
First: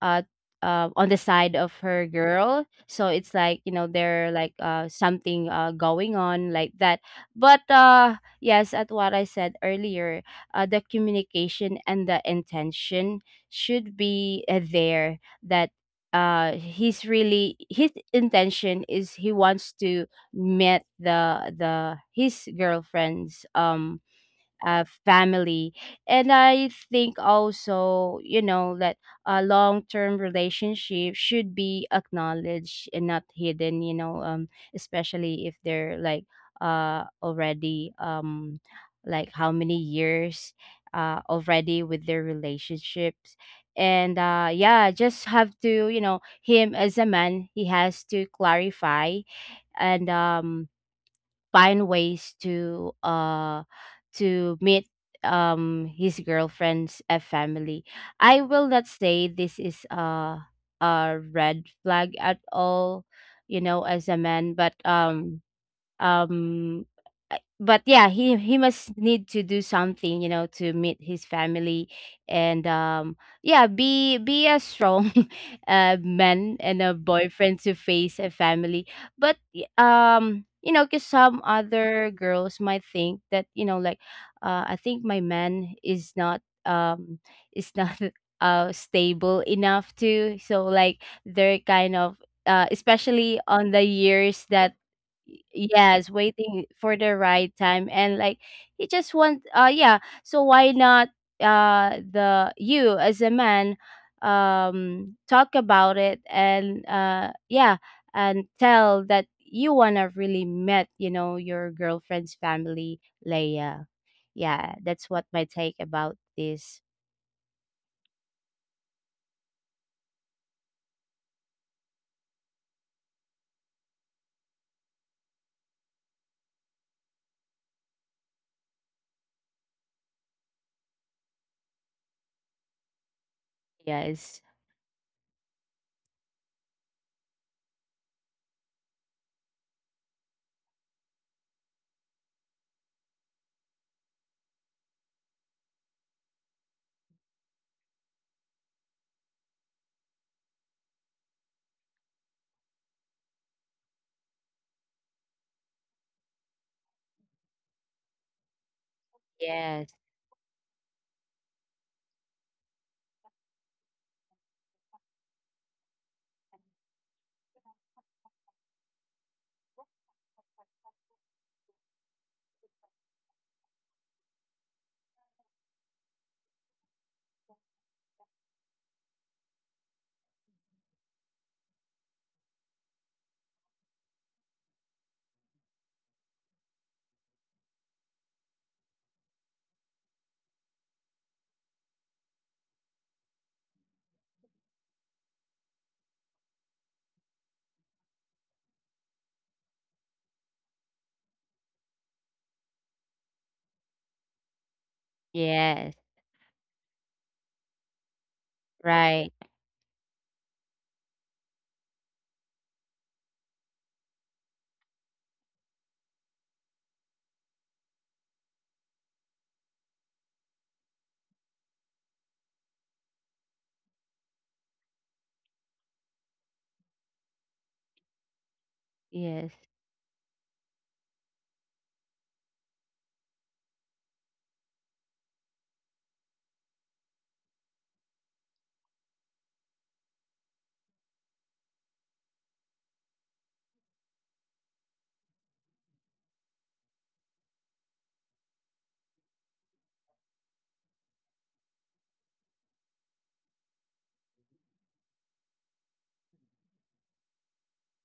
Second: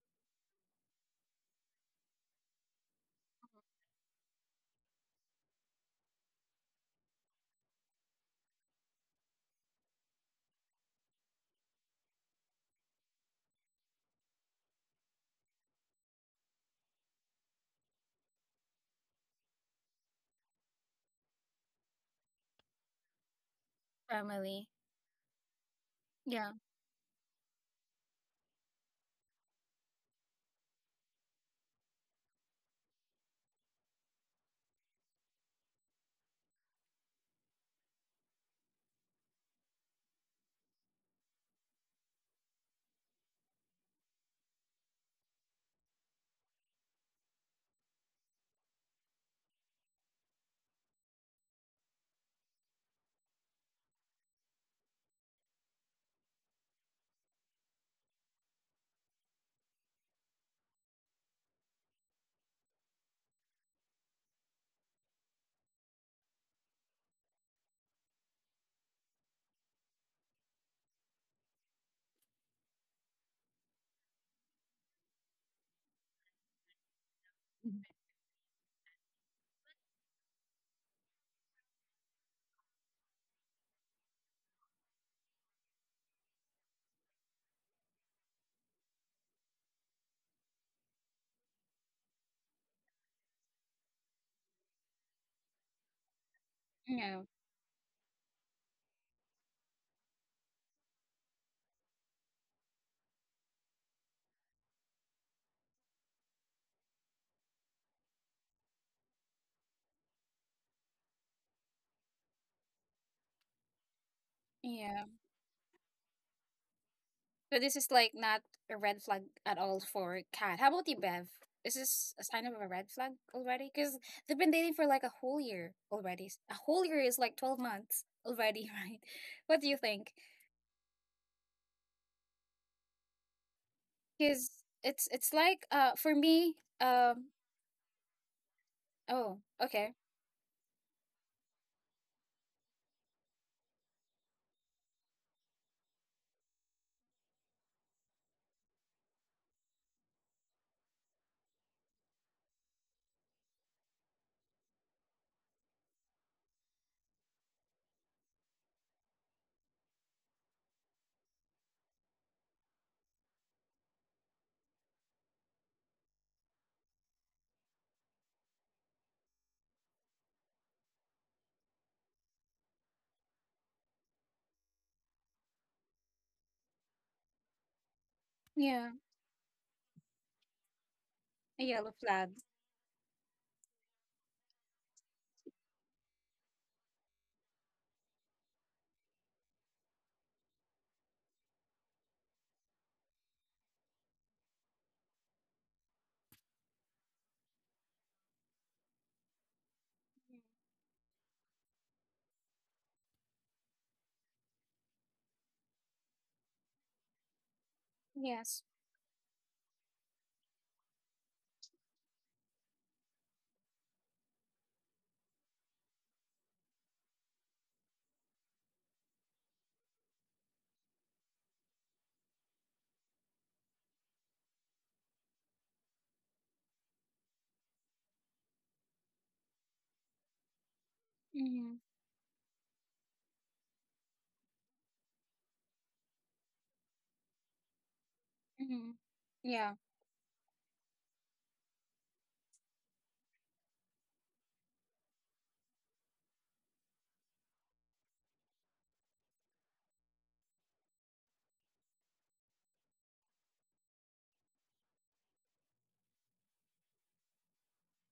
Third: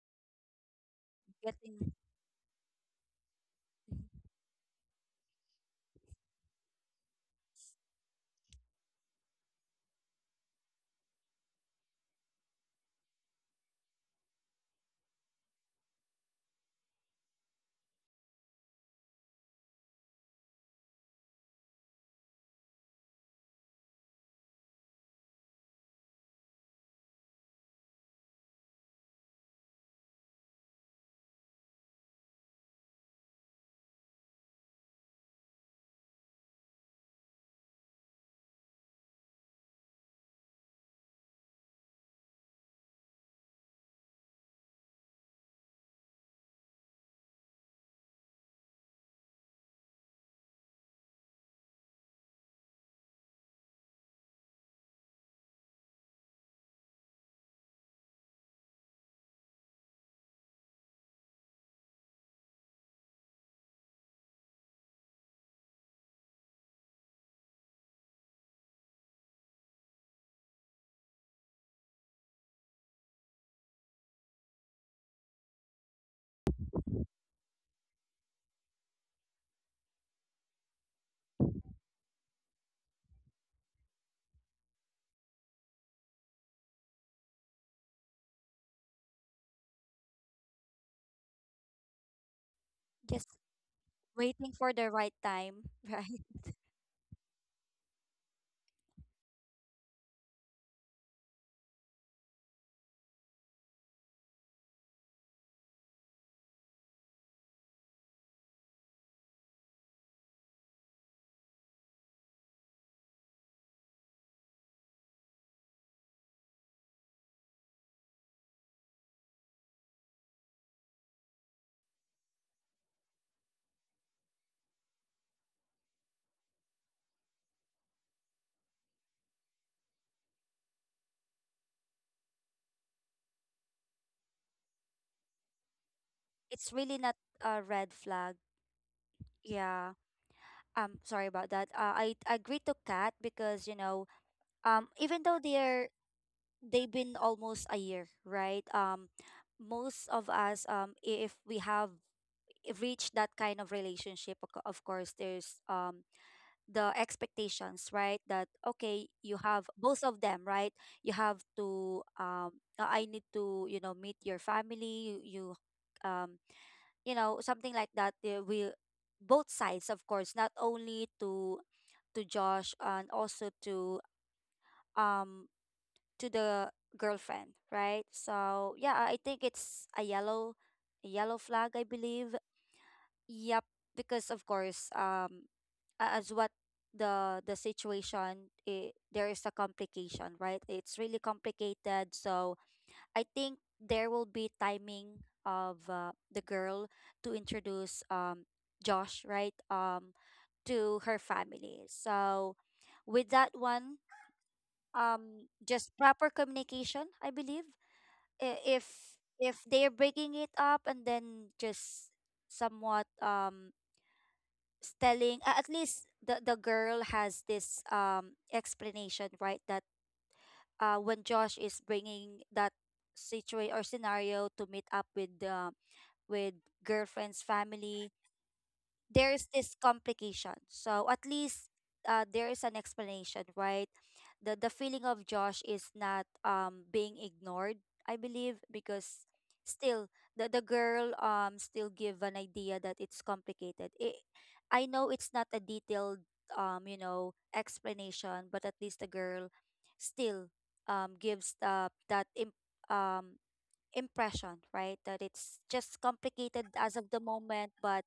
uh, on the side of Getting her girl, so it's like, you know, they're like something going on like that. But yes, at what I said earlier, the communication and the intention should be there, that he's really, his intention is he wants to meet the his girlfriend's Family. Family. And Yeah. I think also, you know, that a long term relationship should be acknowledged and not hidden, you know, especially if they're like already like, how many years already with their relationships. And yeah, just have to, you know, him as a man, he has to clarify. And find ways to meet his girlfriend's family. I will not say this is a red flag at all, you know, as a man. But um I but yeah, he must need to do something, you know, to meet his family. And yeah, be a strong man and a boyfriend to face a family. But you know, because some other girls might think that, you know, like, I think my man um is not stable enough to, so like they're kind of just especially on the years waiting that, for the right time. yes, Right, waiting for the Yeah. right time. And like, you just want, yeah, so why not, the, you as a man, talk about it. And yeah, and tell that you wanna really met, you know, your girlfriend's family, Leia. Yeah, Yeah. that's what my take about this. So this is like not a red flag at all for Kat. How about you, Bev? Is this a sign of a red flag already? Because they've been dating for like a whole year already. A whole year is like 12 months already, right? What do you think? Yes. Because it's like for me, it's really not um, a red flag. oh, Yeah, okay, sorry about that. I agree to Kat because, you know, even though they're they've been almost a year, right? Most of us, if we have reached that kind of relationship, of co- of course there's the expectations, right? That okay, you have Yes. both of them, right? You have to I need to, you know, meet your family, you, um you know, something like that. We, both sides, of course, not only to Josh, and also um to the girlfriend, right? So yeah, yeah, I think it's a yellow a flag, I yellow flag. believe. Yep, because of course, as what the situation I there is a complication, right? It's really complicated. So I think there will be timing of the girl to introduce Josh, right? To her family. So with that one, just Yes. proper communication, I believe Yes. i- if Right. if they're breaking it up and then just somewhat telling, at least the girl has this explanation, right? That when Josh is bringing that situation or scenario to meet up with the with girlfriend's family, there's Yes. this complication, so at Mm-hmm, least there is an explanation, right? The feeling of Josh is not being ignored, I believe, mm-hmm. because Yeah. still the girl still give an idea that it's complicated. It, I know it's not a detailed you know explanation, but at least the girl still gives the that um impression, right? That it's just complicated as of the moment, but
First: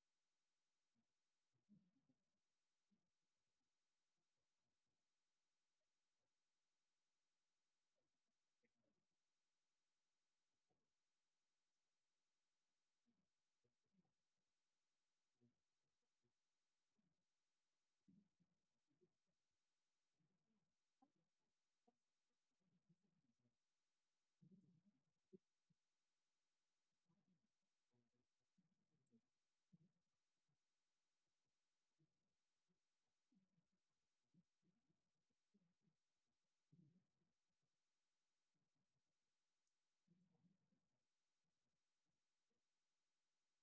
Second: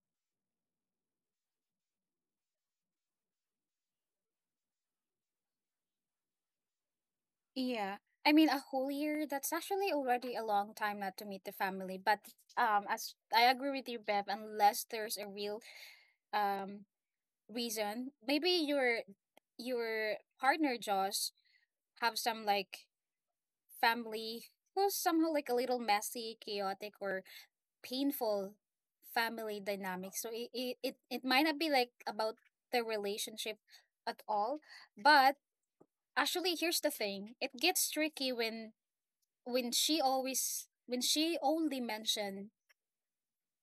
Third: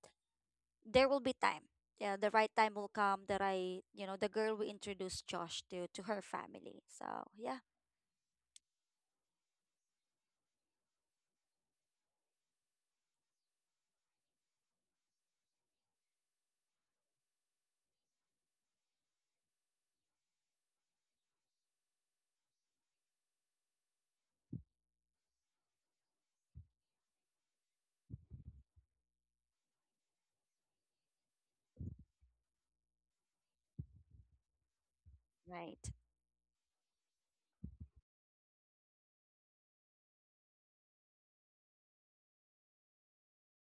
there will be time. Yeah, the right time will come that I, you know, the girl will introduce Josh to her family. So yeah, Yeah. I mean, a whole year, that's actually already a long time not to meet the family. But as I agree with you, Bev, unless there's a real um reason, maybe your partner Josh have some like family who's somehow like a little messy, chaotic, or painful family dynamic. So it might not be like about the relationship at all, but right. actually here's the thing, it gets tricky when she always when she only mentioned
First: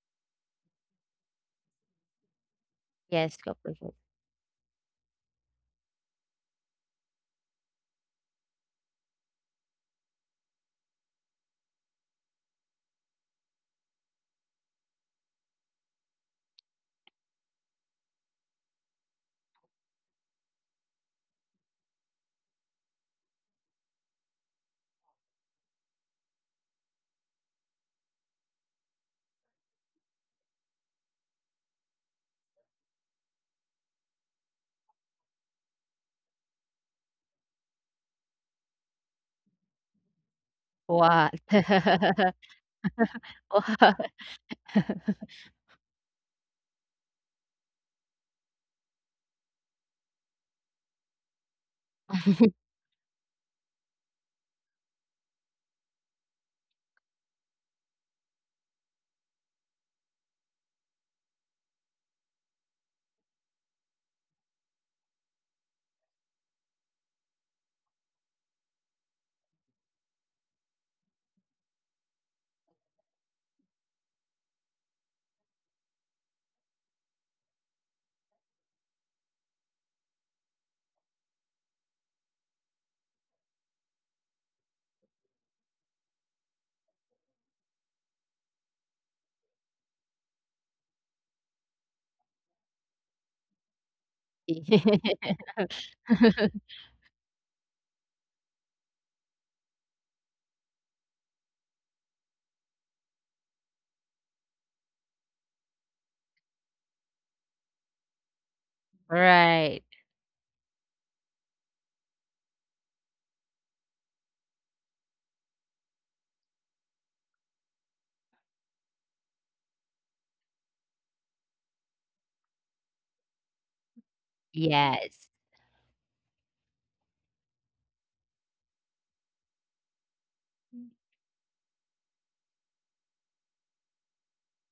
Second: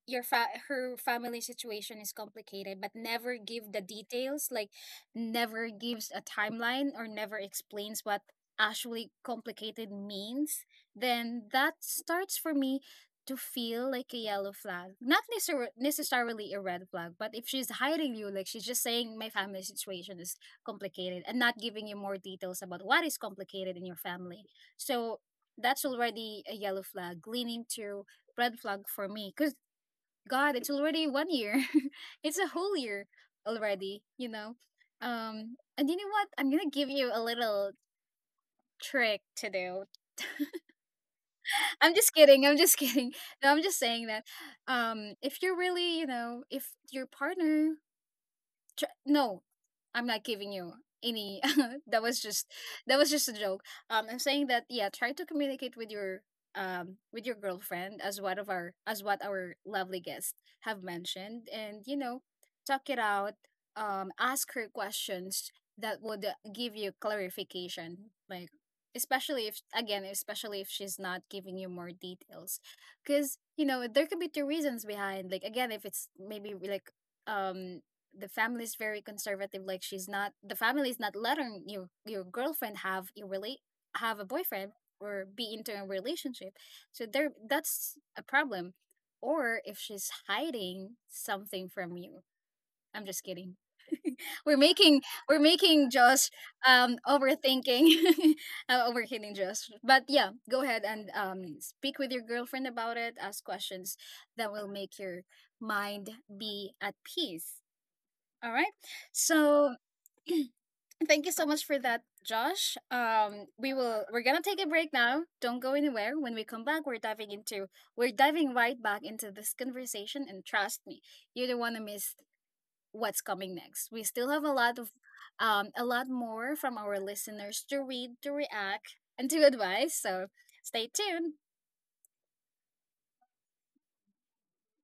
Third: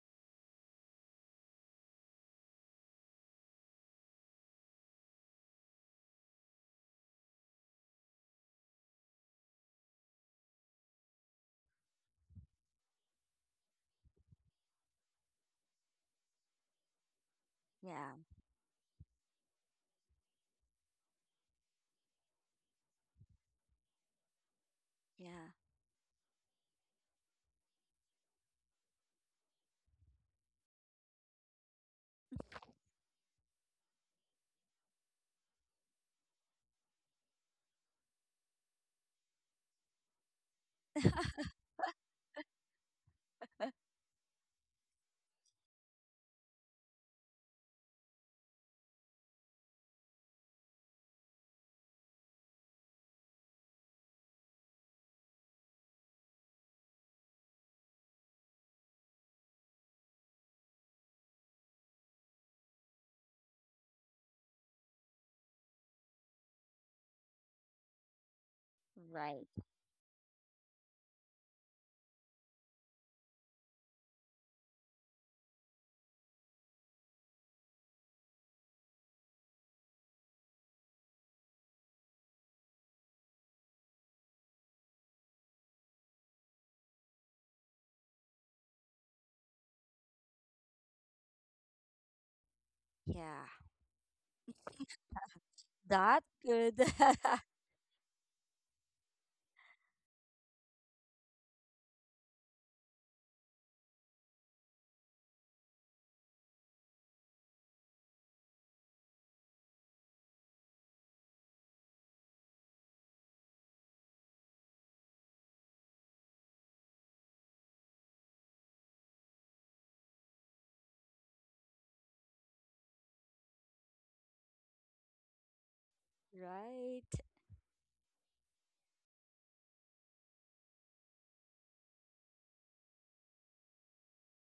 her family situation is complicated but never Yes. give Couple. the details, like never gives a timeline or never explains what actually complicated means. Then that starts for me to feel like a yellow flag, not necessarily a red flag. But if she's Yeah, hiding you, like she's just saying my family situation is complicated and not giving you more details about what is complicated in your family, so yeah, that's already a yellow flag leaning to red flag for me because, God, it's already one year. It's a whole year already, you know. And you know what? I'm gonna give you a little trick to do. What? I'm just kidding. I'm just kidding. No, I'm just saying What? that. If you're really, you know, if your partner no, I'm not giving you any, that was just, that was just a joke. Um, I'm saying that, yeah, try to communicate with your girlfriend, as what of our as what our lovely guests have mentioned, and you know, talk it out. Um, ask her questions that would give you clarification, like, especially right. if, again, especially if she's not giving you more details, because you know there could be two reasons behind, like, again, if it's maybe like, um, the family is very conservative, like she's not the family is not letting your girlfriend have you relate have a boyfriend or be into a relationship. So there, that's a problem. Or if she's hiding something from you. I'm just Yeah. kidding. we're making we're making That Josh, good, um, overthinking, overthinking Josh. But yeah, go ahead and speak with your girlfriend about it. Ask questions that will make your mind be at peace, all right. So Right. thank you so much for that, Josh. We're gonna take a break now. Don't go anywhere. When we come back, we're diving right back into this conversation, and trust me, you don't wanna miss what's coming next. We still have a lot of Yes. A lot more from our right? listeners to read, to react, and to advise. So stay tuned.